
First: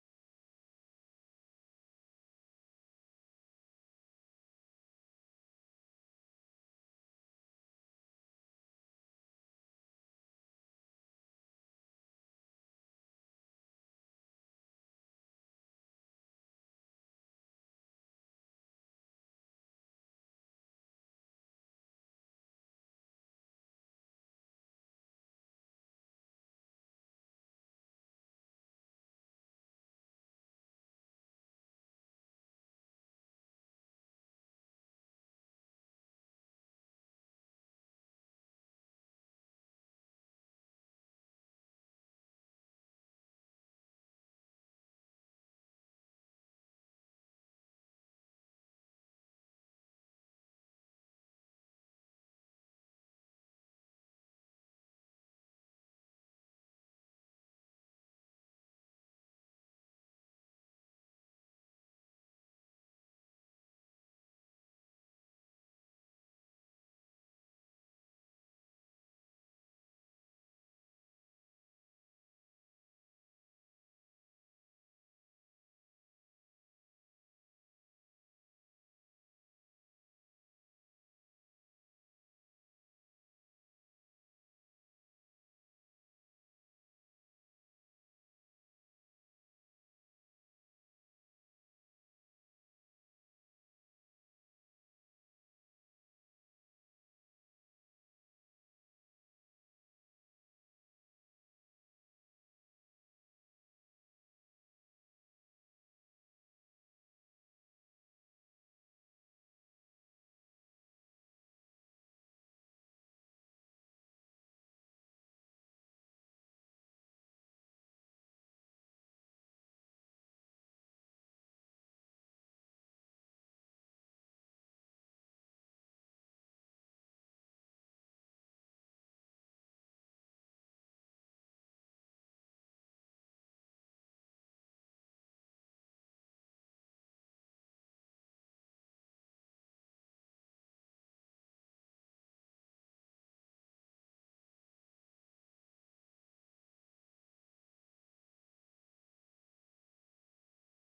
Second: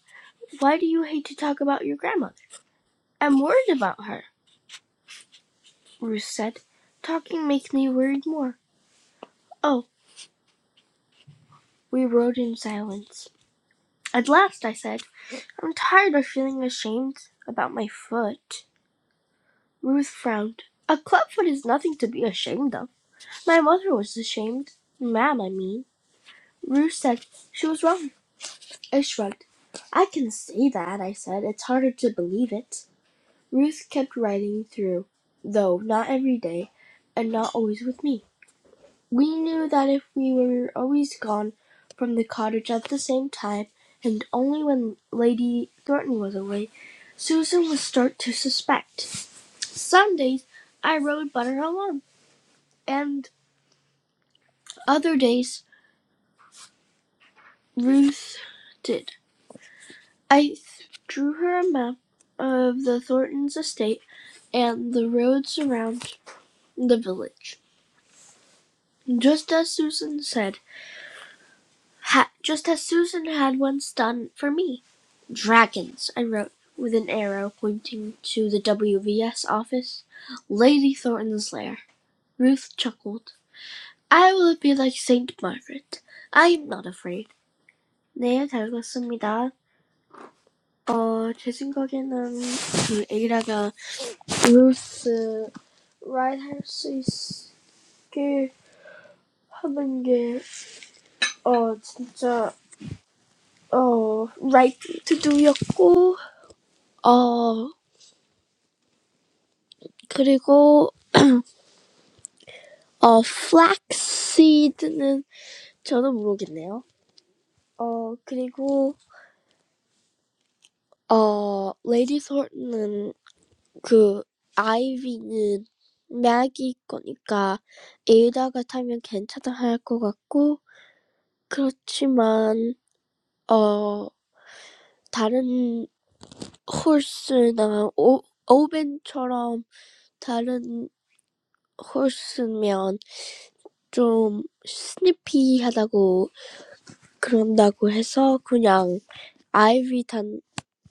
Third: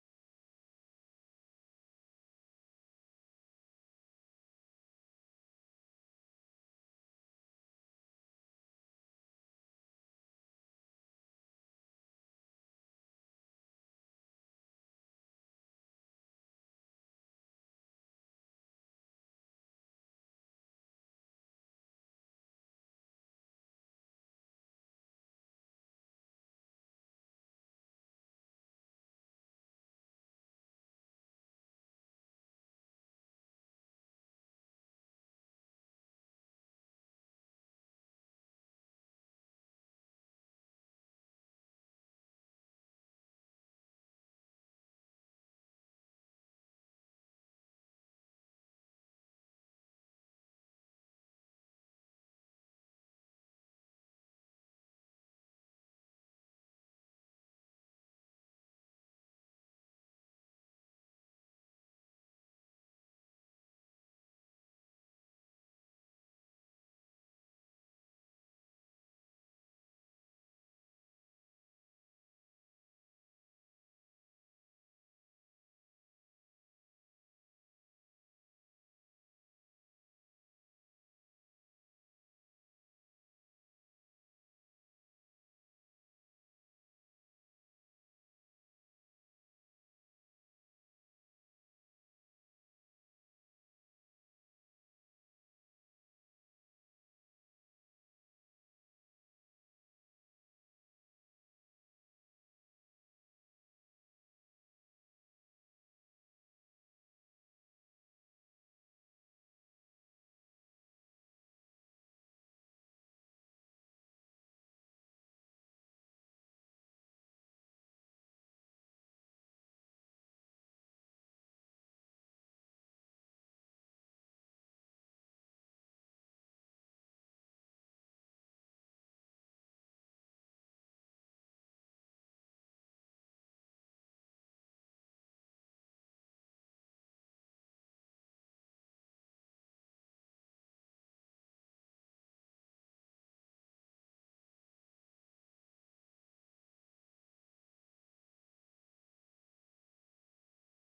Why do you hate to talk about your grandmother? I'm worried about her. Ruth said. Talking makes me worried more. Oh, we rode in silence. At last, I said, I'm tired of feeling ashamed about my foot. Ruth frowned. A clubfoot is nothing to be ashamed of. My mother was ashamed. Ma'am, I mean. Ruth said she was wrong. I shrugged. I can say that, I said. It's harder to believe it. Ruth kept riding through, though not every day, and not always with me. We knew that if we were always gone from the cottage at the same time, and only when Lady Thornton was away, Susan would start to suspect. Some days I rode Butter alone, and other days Ruth did. I drew her a map of the Thorntons' estate and the roads around the village, just as Susan said, ha- just as Susan had once done for me. "Dragons," I wrote, with an arrow pointing to the W.V.S. office. "Lady Thornton's lair." Ruth chuckled. "I will be like Saint Margaret. I am not afraid." 네, 잘 읽었습니다. 어, 제 생각에는 그 에이라가 루스 라이드 할수 있게 하는 게, 어, 진짜, 어, right to do였고, 어, 그리고, 어, flaxseed는 저도 모르겠네요. 어, 그리고, 어, 레이디 솔은 그, 아이비는 맥이 거니까 에이다가 타면 괜찮다 할 것 같고, 그렇지만, 어, 다른 홀스나 오, 오벤처럼 다른 홀스면 좀 스니피하다고 그런다고 해서 그냥 아이비 단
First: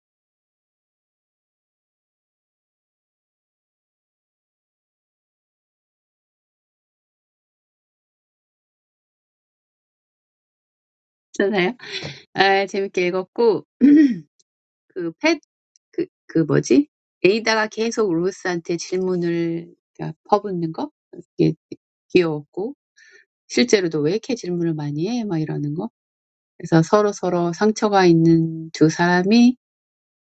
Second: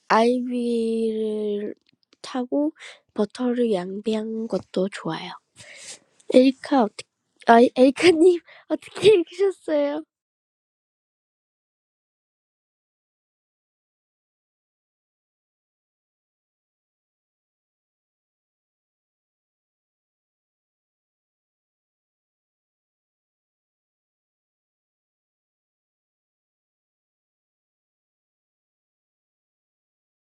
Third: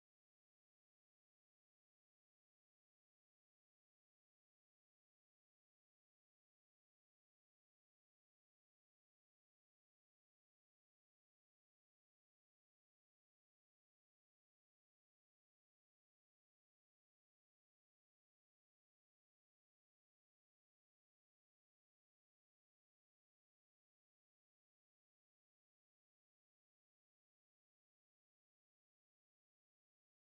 I will take butter and lamb meat. Also, I like it. Erica, how? Erica, how are you? Yes, I
괜찮아요? 아, 재밌게 읽었고, 그, 팻, 그, 그 뭐지? 에이다가 계속 루스한테 질문을, 그러니까 퍼붓는 거? 이게 귀여웠고, 실제로도 왜 이렇게 질문을 많이 해? 막 이러는 거. 그래서 서로서로 상처가 있는 두 사람이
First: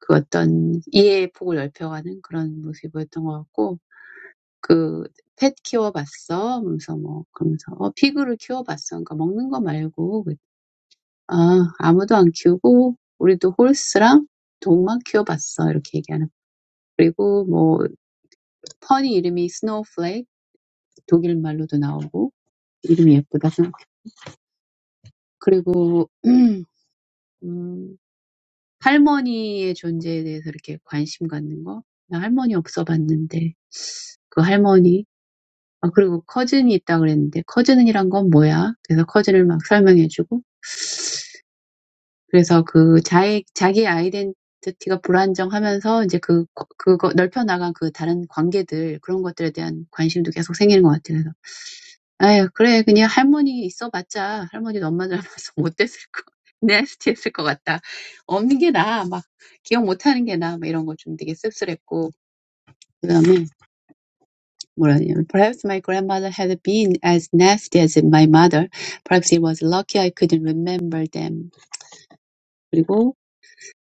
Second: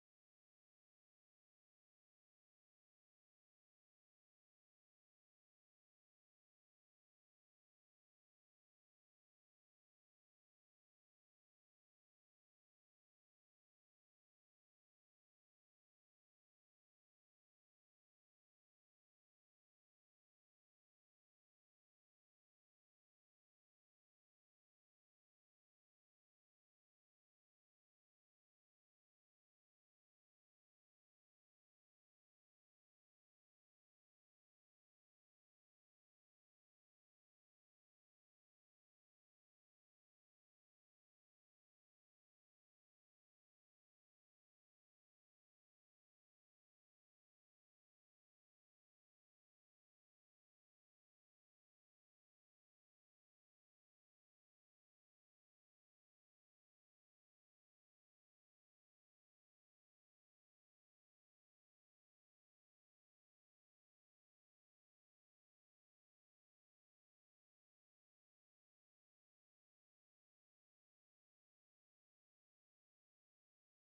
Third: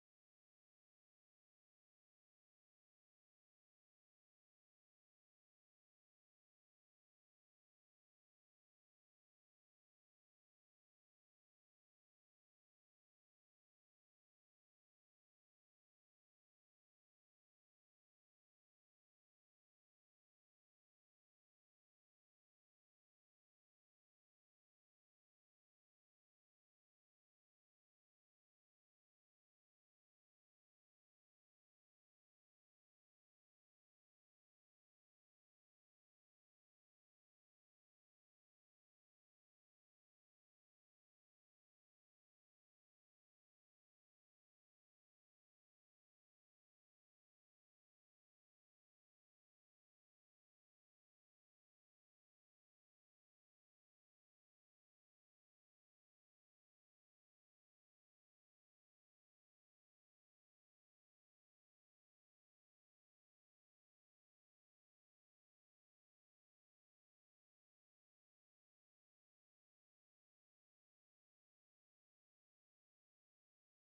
그 어떤 이해의 폭을 넓혀가는 그런 모습이었던 것 같고, 그, 펫 키워봤어? 하면서 뭐, 그러면서, 어, 피그를 키워봤어. 그러니까 먹는 거 말고, 그- 아, 아무도 안 키우고, 우리도 홀스랑 동만 키워봤어. 이렇게 얘기하는. 거. 그리고 뭐, 펀이 이름이 스노우플레이크, 독일 말로도 나오고, 이름이 예쁘다. 그리고, 음, 할머니의 존재에 대해서 이렇게 관심 갖는 거. 나 할머니 없어 봤는데, 그 할머니. 아, 그리고 커즌이 있다 그랬는데, 커즌이란 건 뭐야? 그래서 커즌을 막 설명해주고, 그래서 그 자의 자기 아이덴티티가 불안정하면서 이제 그 그거 넓혀 나간 그 다른 관계들 그런 것들에 대한 관심도 계속 생기는 것 같아요. 그래서 아유 그래 그냥 할머니 있어봤자 할머니 엄마 닮아서 못됐을 거 nasty했을 것 같다. 없는 게 나아 막 기억 못하는 게 나아 막 이런 거 좀 되게 씁쓸했고 그다음에 뭐라 하냐면 Perhaps my grandmother had been as nasty as my mother. Perhaps it was lucky I couldn't remember them. 그리고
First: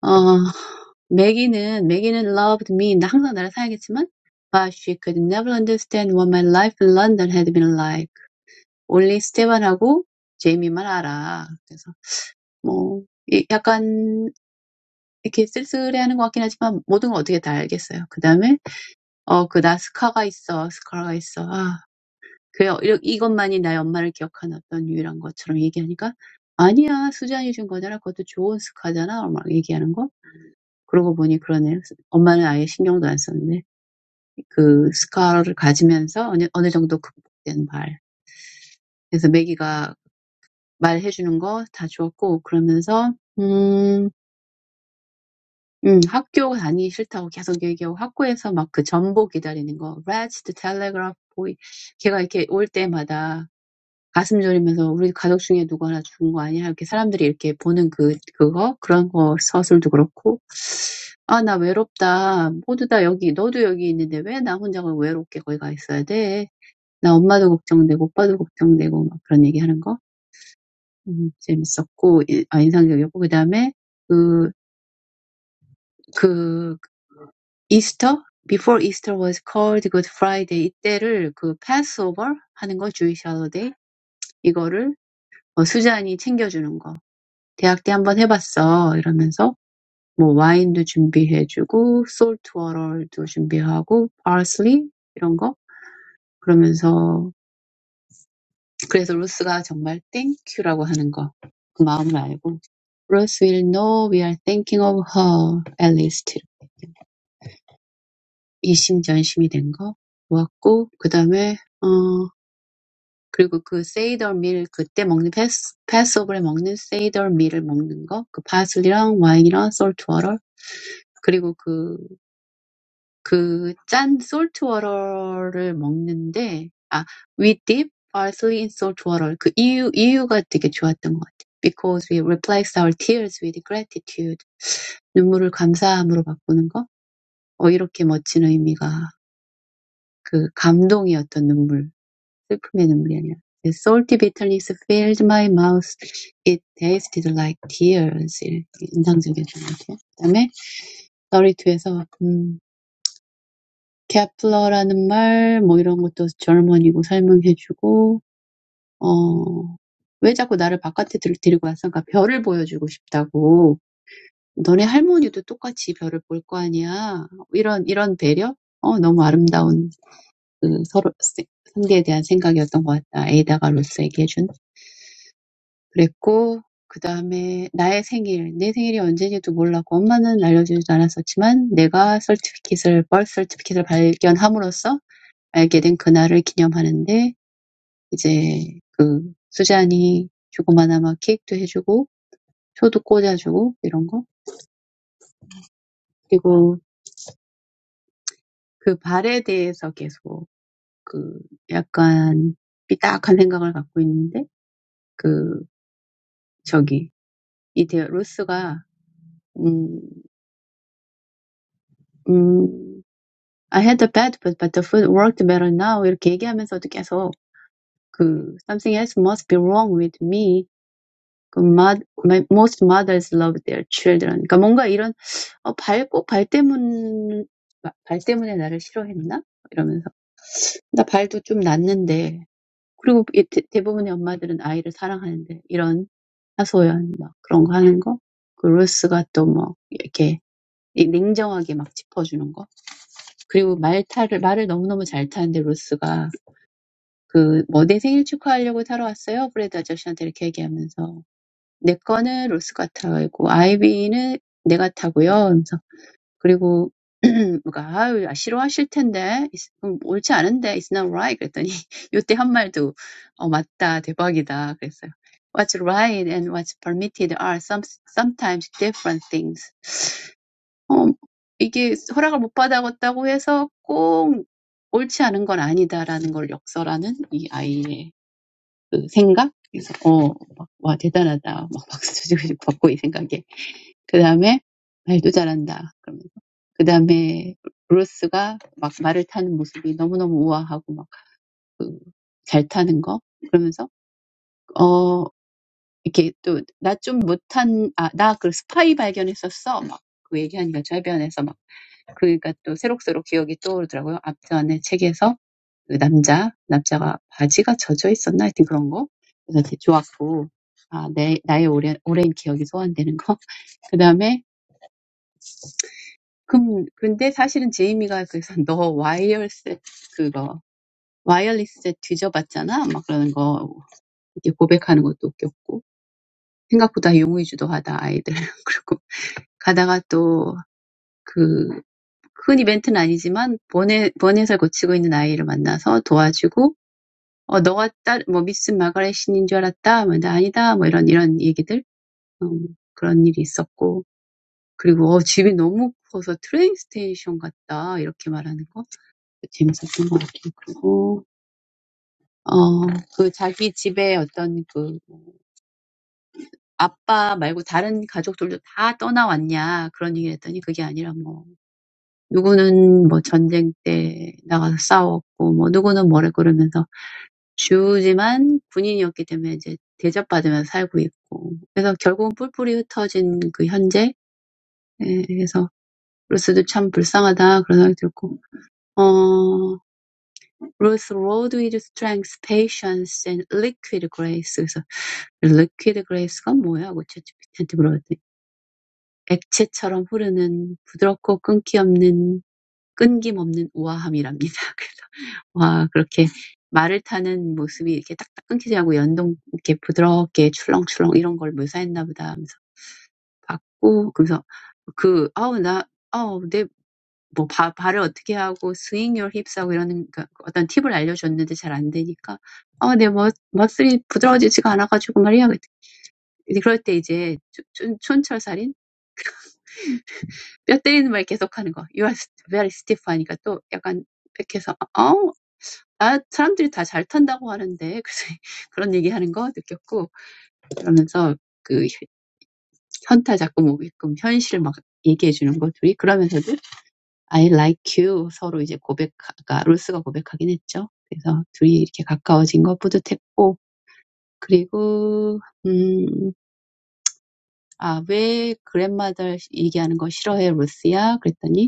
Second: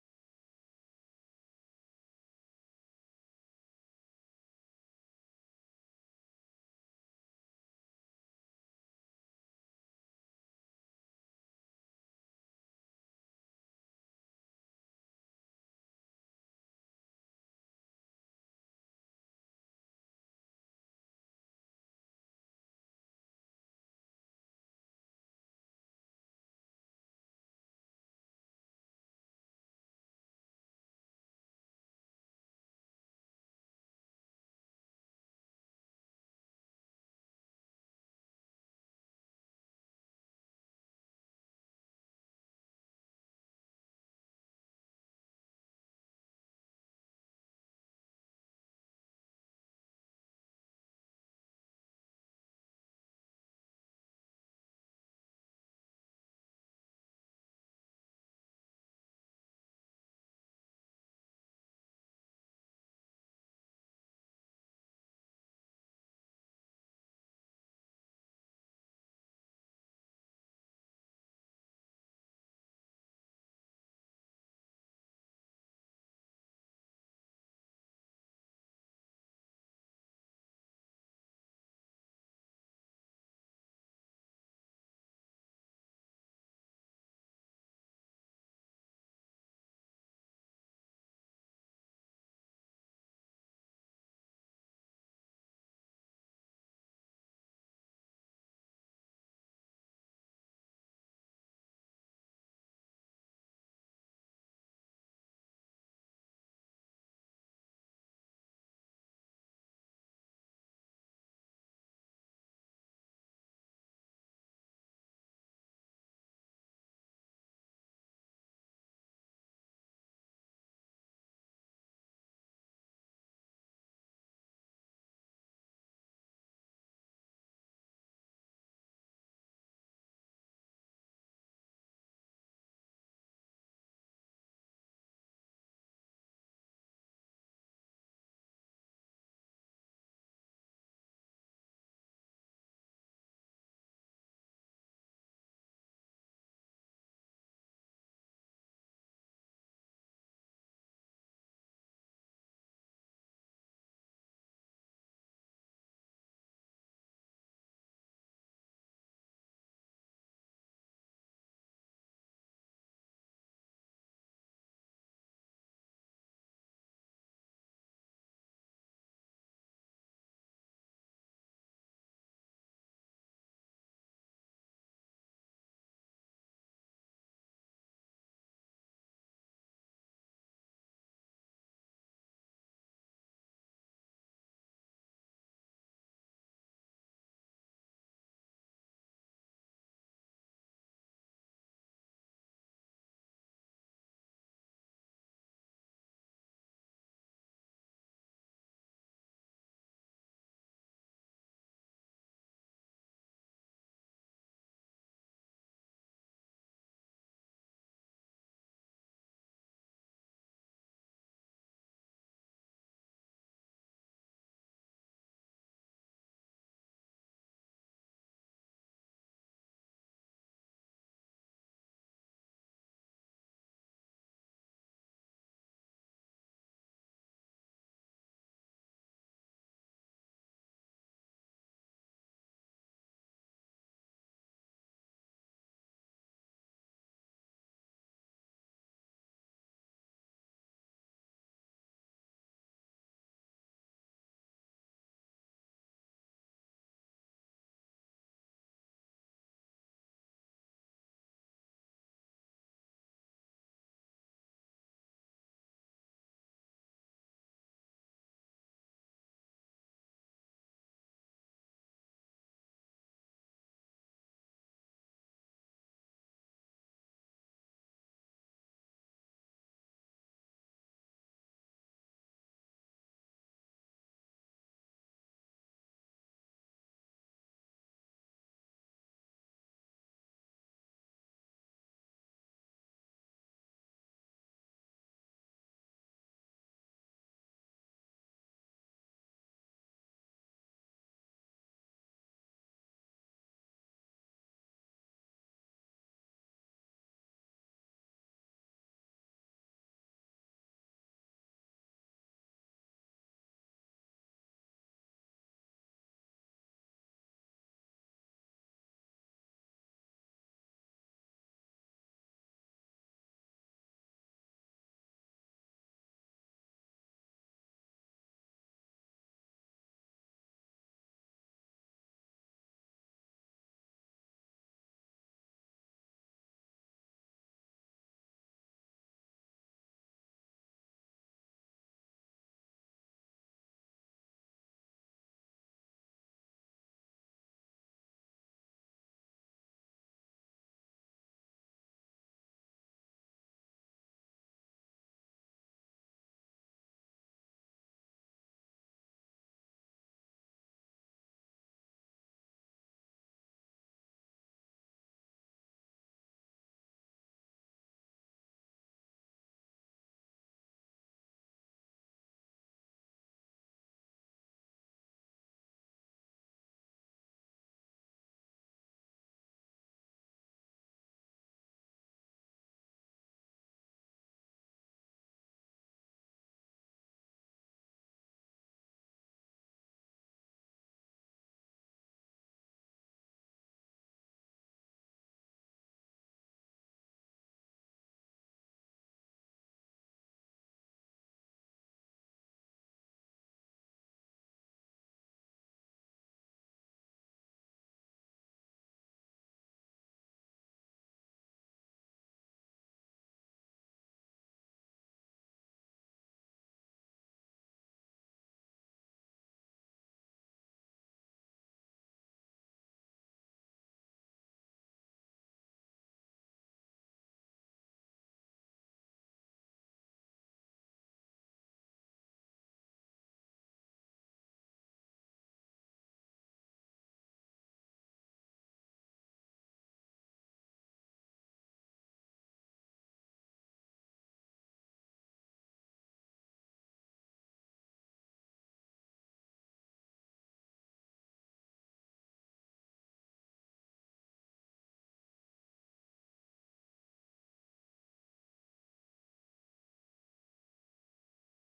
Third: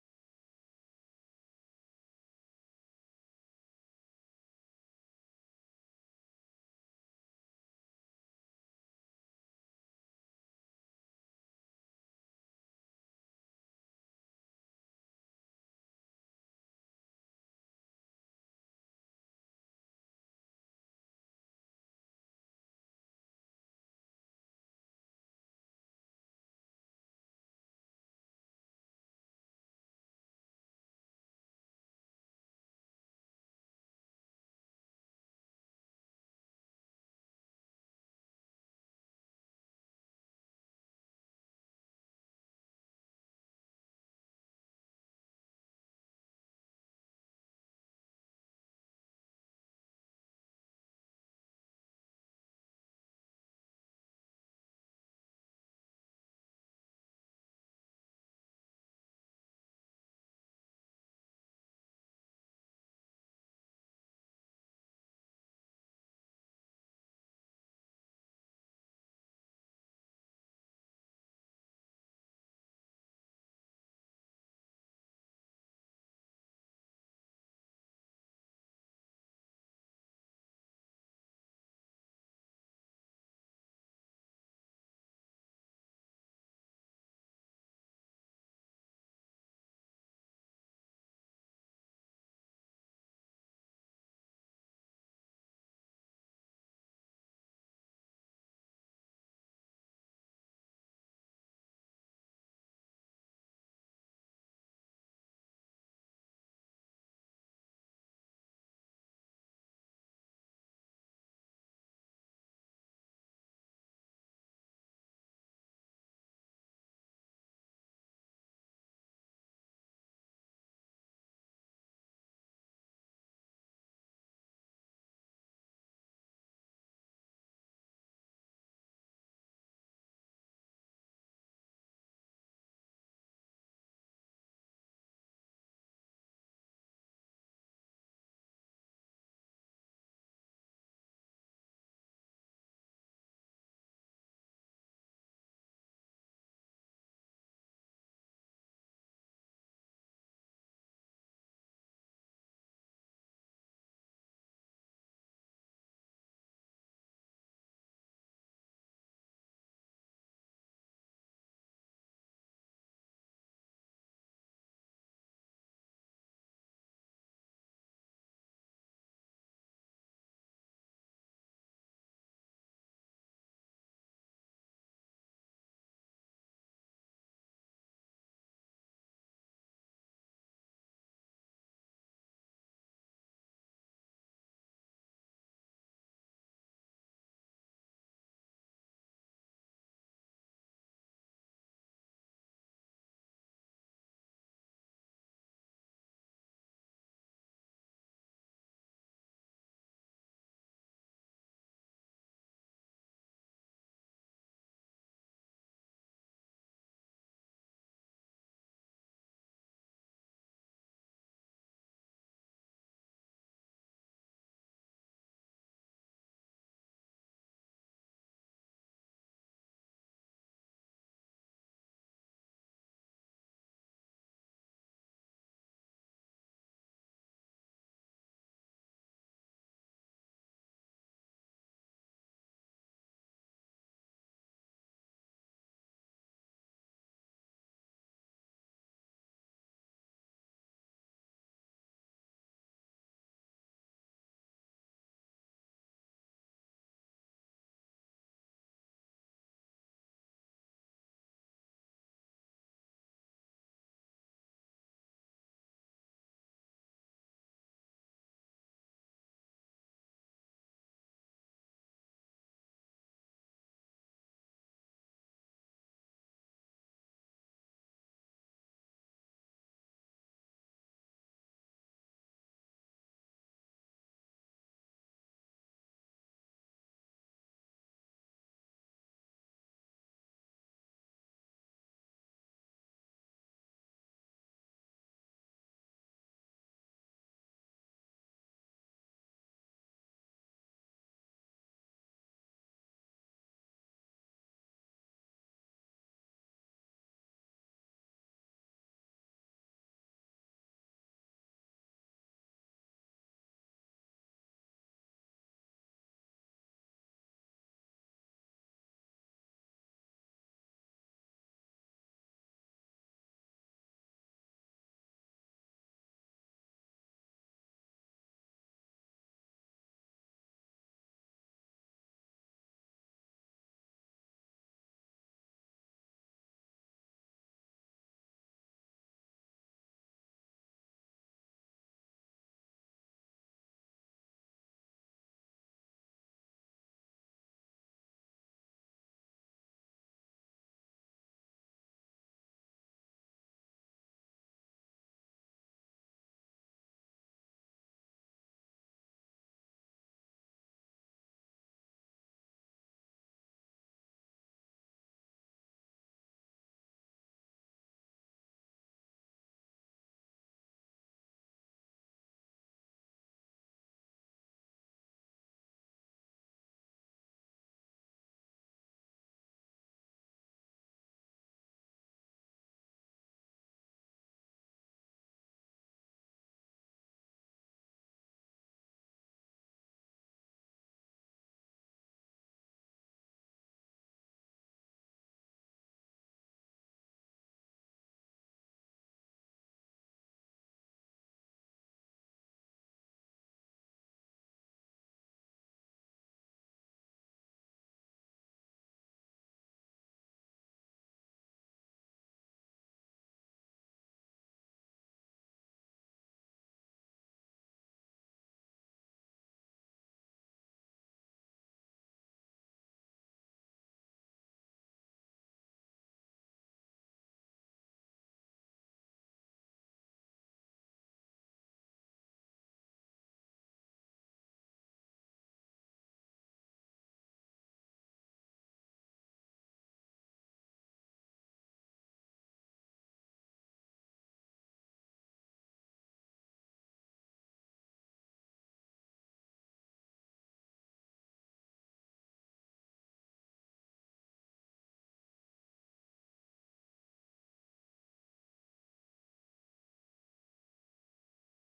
어 Maggie는 Maggie는 loved me. 나 항상 나를 사랑했지만, but she could never understand what my life in London had been like. only 스테반하고 제이미만 알아. 그래서 뭐 약간 이렇게 쓸쓸해하는 것 같긴 하지만 모든 걸 어떻게 다 알겠어요. 그 다음에 어 어그 나스카가 있어, 스카가 있어. 아 그래요. 이러- 이것만이 나의 엄마를 기억하는 어떤 유일한 것처럼 얘기하니까 아니야 수잔이 준 거잖아. 그것도 좋은 스카잖아. 막 얘기하는 거. 그러고 보니 그러네요. 엄마는 아예 신경도 안 썼네. 그 스카를 가지면서 어느, 어느 정도 극복된 말. 그래서 매기가 말해주는 거다 주었고, 그러면서, 음, 음, 학교 다니기 싫다고 계속 얘기하고, 학교에서 막 그 전보 기다리는 거, Register Telegraph Boy. 걔가 이렇게 올 때마다 가슴 졸이면서 우리 가족 중에 누구 하나 죽은 거 아니야? 이렇게 사람들이 이렇게 보는 그, 그거? 그런 거 서술도 그렇고. 아, 나 외롭다. 모두 다 여기, 너도 여기 있는데 왜 나 혼자가 외롭게 거기 가 있어야 돼? 나 엄마도 걱정되고 오빠도 걱정되고 막 그런 얘기하는 거 음, 재밌었고 아, 인상적이었고 그 다음에 그, 그 이스터 Before Easter was called Good Friday 이때를 그 Passover 하는 거 Jewish holiday 이거를 어, 수잔이 챙겨주는 거 대학 때 한번 해봤어 이러면서 뭐 와인도 준비해주고 솔트 워럴도 준비하고 parsley 이런 거 그러면서 그래서 루스가 정말 땡큐라고 하는 거 그 마음을 알고 Rose will know we are thinking of her. At least. 이심전심이 된 거 좋았고, 그 다음에 어 그리고 그 cider meal, 그때 먹는 passover에 먹는 cider meal을 먹는 거, 그 parsley랑 wine랑 salt water, 그리고 그그짠 salt water를 먹는데, ah, we dip parsley in salt water. 그 이유 이유가 되게 좋았던 것 같아. Because we replace our tears with gratitude. 눈물을 감사함으로 바꾸는 거. 어, 이렇게 멋진 의미가 그 감동의 어떤 눈물, 슬픔의 눈물이 아니라 The salty bitterness filled my mouth. It tasted like tears. 이렇게 인상적이었던 것 같아요. 그다음에 32에서 음, 케플러라는 말, 뭐 이런 것도 젊은이고 설명해주고 어, 왜 자꾸 나를 바깥에 들, 데리고 왔어? 그러니까 별을 보여주고 싶다고. 너네 할머니도 똑같이 별을 볼거 아니야. 이런 이런 배려? 어, 너무 아름다운 그 서로 세- 상대에 대한 생각이었던 것 같다. 에이다가 로스 얘기해준. 그랬고, 그 다음에 나의 생일, 내 생일이 언제인지도 몰랐고, 엄마는 알려주지도 않았었지만, 내가 서티피킷을, 벌스 서티피킷을 발견함으로써 알게 된 그날을 기념하는데, 이제 그 수잔이 조그마나마 케이크도 해주고, 초도 꽂아주고, 이런 거. 그리고 그 발에 대해서 계속 그 약간 삐딱한 생각을 갖고 있는데, 그 저기 It's like I had a bad, but but the food worked better now. 이렇게 얘기하면서도 계속 그 something has must be wrong with me. 그 mo- my- Most mothers love their children. 그러니까 뭔가 이런 어, 발꼭발 때문에 발 때문에 나를 싫어했나 이러면서 나 발도 좀 났는데 그리고 이 대, 대부분의 엄마들은 아이를 사랑하는데 이런 타소연 그런 거 하는 거. 그리고 루스가 또뭐 이렇게 이- 냉정하게 막 짚어주는 거. 그리고 말 타를 말을 너무너무 잘 타는데 로스가 그뭐 내 생일 축하하려고 타러 왔어요. 브래드 아저씨한테 이렇게 얘기하면서 내 거는 로스가 타고 아이비는 내가 타고요. 하면서 그리고 뭐가 아유 아, 싫어하실 텐데 it's- 음, 옳지 않은데 it's not right 그랬더니 요때 한 말도 어 맞다 대박이다 그랬어요. What's right and what's permitted are some sometimes different things. 어, 이게 허락을 못 받았다고 해서 꼭 옳지 않은 건 아니다라는 걸 역설하는 이 아이의 그 생각? 그래서, 어, 막, 와, 대단하다. 막 박수 치고 받고 이 생각에. 그 다음에, 말도 잘한다. 그러면서. 그 다음에, 로스가 막 말을 타는 모습이 너무너무 우아하고 막, 그, 잘 타는 거. 그러면서, 어, 이렇게 또, 나좀 못한, 아, 나그 스파이 발견했었어. 막, 그 얘기하니까 주변에서 막 그러니까 또 새록새록 기억이 떠오르더라고요. 앞전에 책에서 그 남자, 남자가 바지가 젖어 있었나? 하여튼 그런 거. 그래서 되게 좋았고, 아, 내, 나의 오랜, 오랜 기억이 소환되는 거. 그 다음에, 금, 근데 사실은 제이미가 그래서 너 와이어셋 그거, 와이어리셋 뒤져봤잖아? 막 그러는 거, 이렇게 고백하는 것도 웃겼고, 생각보다 용의주도하다, 아이들. 그리고 가다가 또, 그, 큰 이벤트는 아니지만, 번외, 번외설 고치고 있는 아이를 만나서 도와주고, 어, 너가 딸, 뭐, 미스 마가렛 신인 줄 알았다? 뭐, 나 아니다. 뭐, 이런, 이런 얘기들. 어, 그런 일이 있었고. 그리고, 어, 집이 너무 커서 트레인 스테이션 같다. 이렇게 말하는 거. 재밌었던 것 같아요. 그리고, 어, 그 자기 집에 어떤 그, 아빠 말고 다른 가족들도 다 떠나왔냐. 그런 얘기를 했더니 그게 아니라 뭐, 누구는 뭐 전쟁 때 나가서 싸웠고, 뭐, 누구는 뭐래 그러면서 But she was a woman, so she was treated well. So Ruth is very sad. Ruth rode with strength, patience, and liquid grace. So liquid grace is what? I have to ask you. 끊김없는 우아함이랍니다. 그래서 와 그렇게 말을 타는 모습이 이렇게 딱딱 끊기지 않고 연동 이렇게 부드럽게 출렁출렁 이런 걸 묘사했나 보다 하면서 봤고 그래서 그 아우 나 아우 내 내뭐 발을 어떻게 하고 스윙 율 힙스 하고 이런 그러니까 어떤 팁을 알려줬는데 잘안 되니까 아, 내 멋, 머슬이 부드러워지지가 않아가지고 말이야. 그럴 때 이제 촌, 촌철살인 뼈 때리는 말 계속하는 거. You are very stiff 하니까 또 약간 백해서 해서 아, 사람들이 다 잘 탄다고 하는데, 그래서 그런 얘기하는 거 느꼈고, 그러면서 그 현타 자꾸 오게끔 현실을 막 얘기해 주는 거 둘이, 그러면서도 I like you 서로 이제 고백, 아, 로스가 고백하긴 했죠. 그래서 둘이 이렇게 가까워진 거 뿌듯했고, 그리고, 음, 아, 왜 그랜마들 얘기하는 거 싫어해, 로스야? 그랬더니,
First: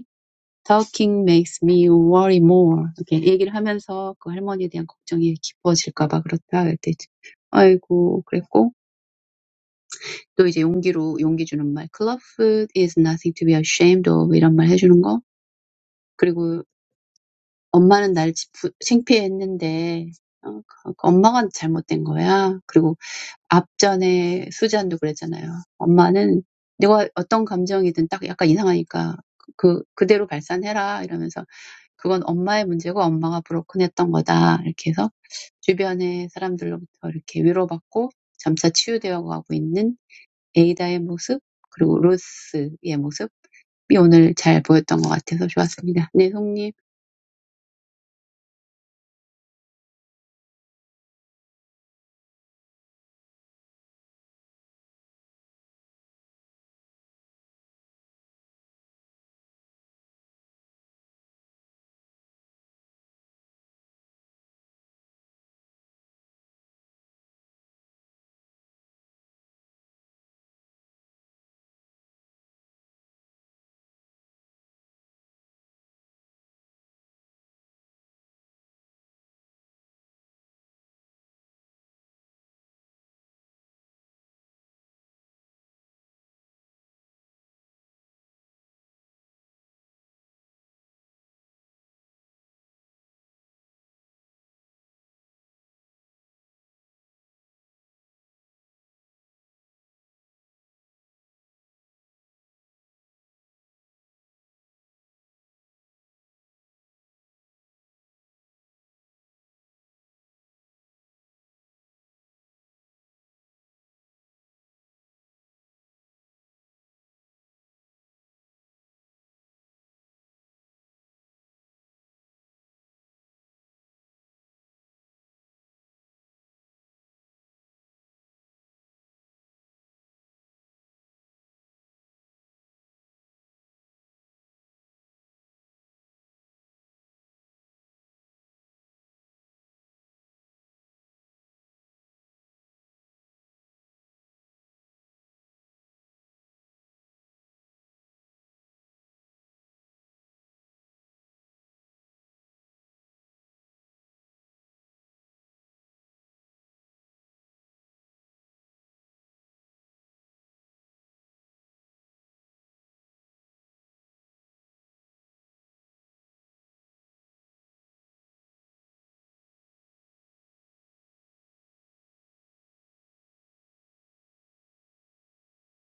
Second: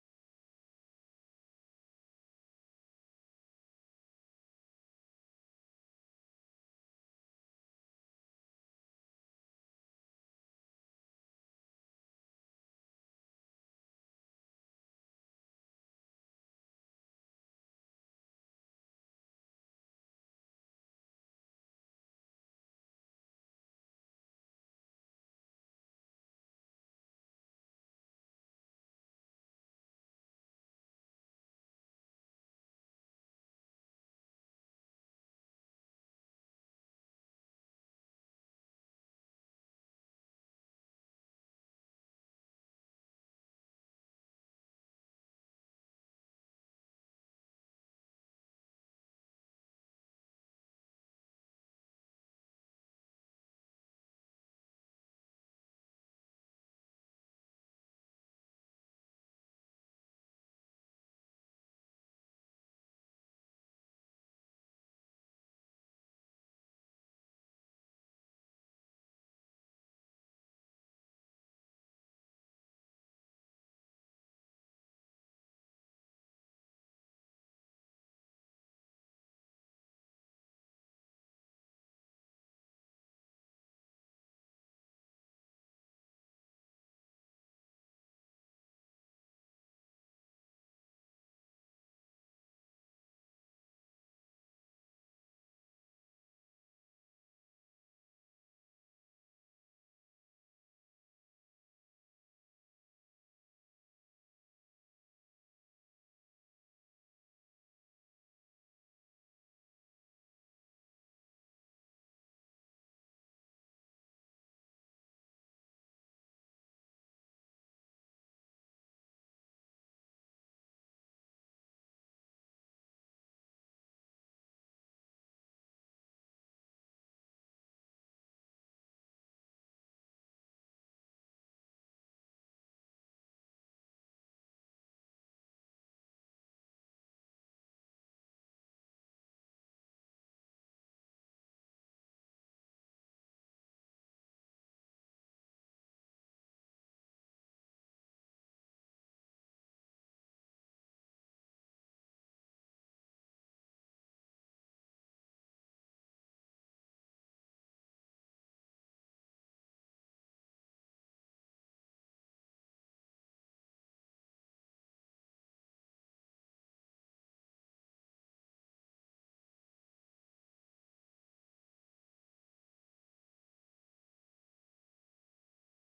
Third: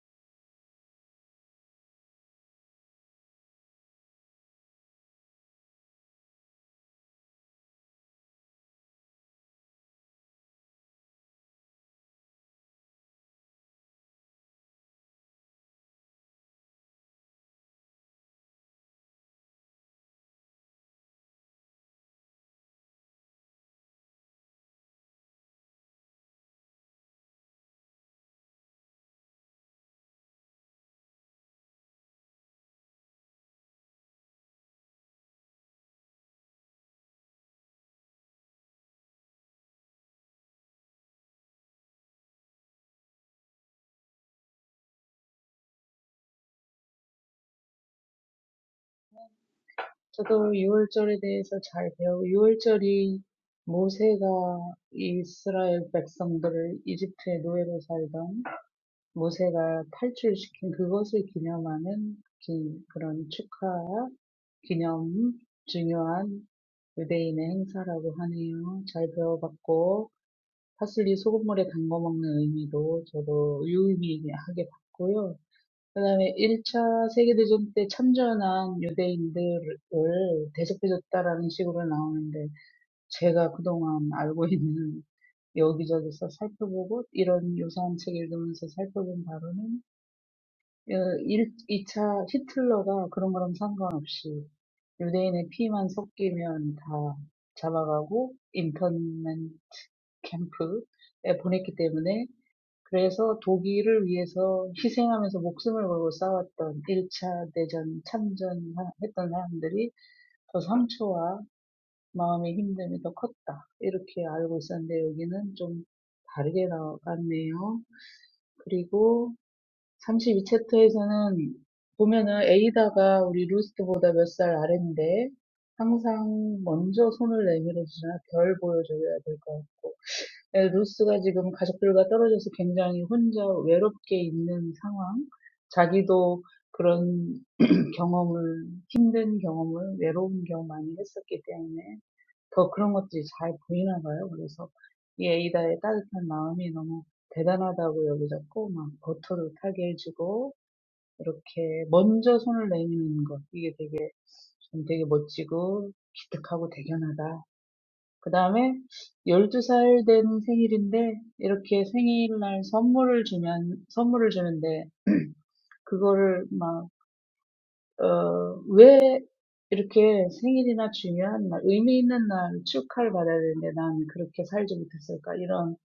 Talking makes me worry more. 이렇게 얘기를 하면서 그 할머니에 대한 걱정이 깊어질까봐 그렇다 그랬대지. 아이고 그랬고 또 이제 용기로 용기 주는 말 Club is nothing to be ashamed of 이런 말 해주는 거. 그리고 엄마는 날 창피했는데 어, 그 엄마가 잘못된 거야. 그리고 앞전에 수잔도 그랬잖아요. 엄마는 내가 어떤 감정이든 딱 약간 이상하니까 그 그대로 발산해라 이러면서 그건 엄마의 문제고 엄마가 브로큰했던 거다. 이렇게 해서 주변의 사람들로부터 이렇게 위로받고 점차 치유되어가고 있는 에이다의 모습, 그리고 로스의 모습이 오늘 잘 보였던 것 같아서 좋았습니다. 네, 송님.
저도 유월절에 대해서 잘 배우고, 유월절이 모세가 이스라엘 백성들을 이집트의 노예로 살던 모세가 탈출시킨 그것을 기념하는 기- 그런 축하, 기념, 중요한 유대인의 행사라고 하네요. 잘 배워봤고, 파슬리 소금물에 담궈 먹는 의미도 저도 유의미하게 봤고요. 그다음에 1차 세계대전 때 참전한 유대인들을 대접해줬다라는 식으로 나오는데 제가 그동안 알고 있는 여기저기서 살펴보고 이런 요사한 책 읽으면서 살펴본 바로는 1, 2차 히틀러가 그런 거랑 상관없이 유대인의 피만 섞이면 다 잡아가고 인터넷 캠프에 보냈기 때문에 그래서 독일을 위해서 희생하면서 목숨을 걸고 싸웠던 1차 대전 참전했던 사람들이 더 상처와 마음의 힘듦이 더 컸다. 이렇게 알고 있었는데 여기는 좀 다르게 나왔네요. 그리고 32 챕터에서는 보면은 에이다가 우리 루스트보다 몇살 아래인데 항상 먼저 손을 내밀어 주잖아. 별 보여줘야 될것 같고. 예, 루스가 지금 가족들과 떨어져서 굉장히 혼자 외롭게 있는 상황, 자기도 그런 경험을, 힘든 경험을, 외로운 경험 많이 했었기 때문에 더 그런 것들이 잘 보이나 봐요. 그래서 이 에이다의 따뜻한 마음이 너무 대단하다고 여겨졌고, 막 버터를 타게 해주고, 이렇게 먼저 손을 내미는 것, 이게 되게, 좀 되게 멋지고, 기특하고 대견하다. 그 다음에 열두 살 된 생일인데 이렇게 생일날 선물을 주면 선물을 주는데 그거를 막, 어, 왜 이렇게 생일이나 중요한 날, 의미 있는 날 축하를 받아야 되는데 난 그렇게 살지 못했을까? 이런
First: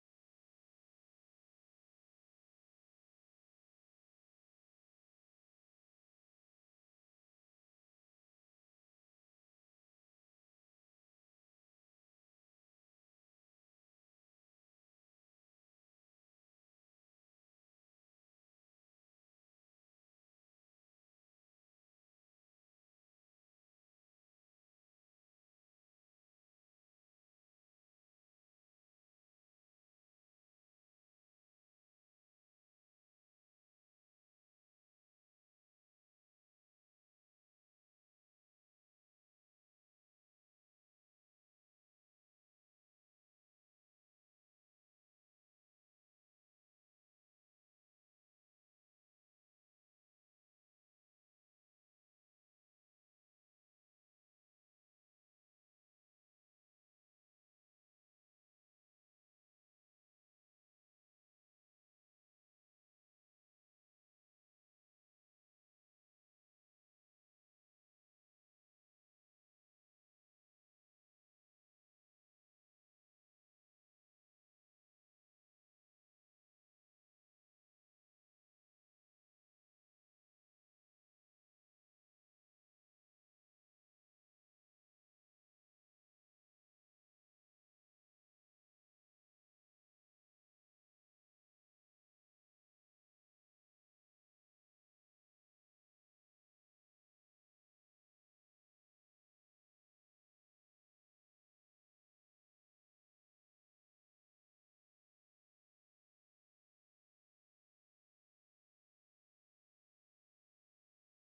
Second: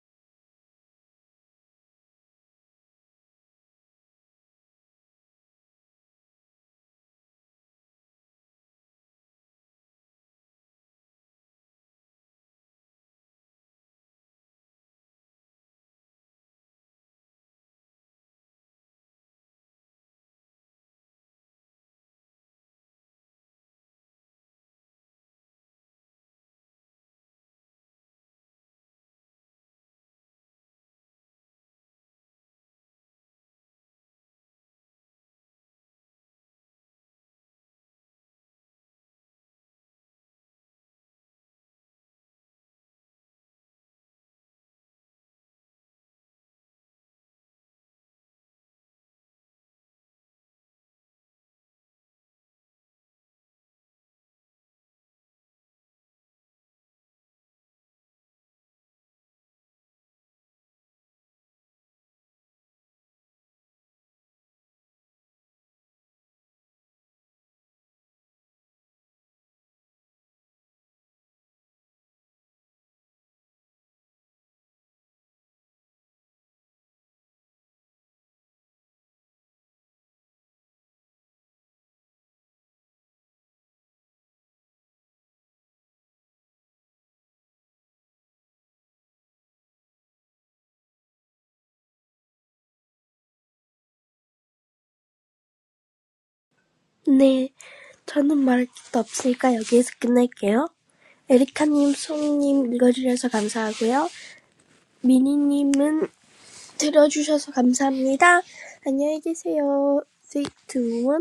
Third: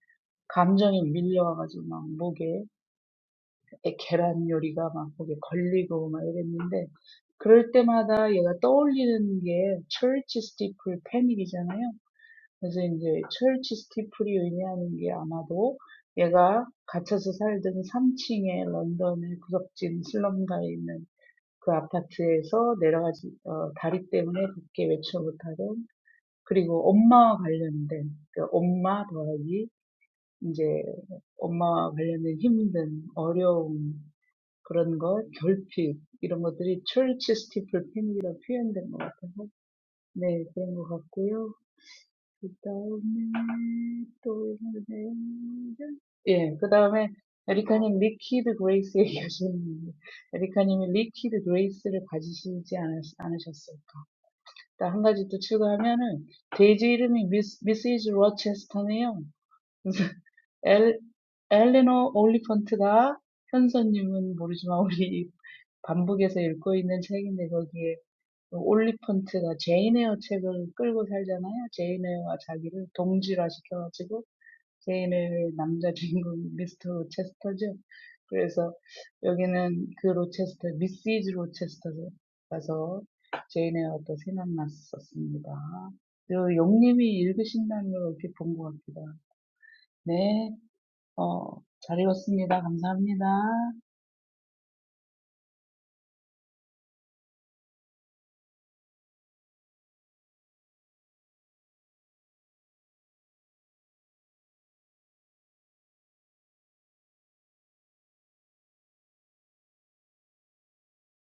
감정이 밀려와가지고 막 목에 계란 요리가 막 목에 걸리고 막 이랬는데 그럴 때마다 얘가 떠올리는 게 church steeple 패닉이잖아요. 그래서 이제 철치 스티플이 의미하는 게 아마도 얘가 갇혀서 살던 3층의 런던의 구석진 슬럼가에 있는 그 아파트에서 내려가지 어, 다리 때문에 밖에 외출 못하던 그리고 엄마와 관련된 그 엄마 더하기 이제 엄마와 관련된 힘든 어려움 그런 것 결핍 이런 것들이 철치 스티플 패닉이라고 표현된 것 같아서 네 그런 것 같고요. 그다음에 또 있는데 예, 그다음에 에리카님 리퀴드 그레이스 얘기하시는데 에리카님이 리퀴드 그레이스를 가지시지 않았, 않으셨을까? 딱 한 가지 또 추가하면은 데이지 이름이 미스, 미시즈 로체스터네요. 그래서 엘, 엘레노 올리펀트가 현서님은 모르지만 우리 반북에서 읽고 있는 책인데 거기에 Oliphant가 Jane Eyre 책을 끌고 살잖아요. Jane Eyre와 자기를 동질화 시켜가지고 Jane의 남자 주인공 Mister Rochester. 그래서 여기는 그 Rochester, Misses Rochester가서 Jane Eyre가 또 생각났습니다. 영님이 읽으신다면 이렇게 본것 같습니다. 네, 어잘 읽었습니다. 감사합니다.
have nothing to say. I will end here. Erica, Song, read it for me. Thank you. Minnie, listen to it. Thank you. Goodbye.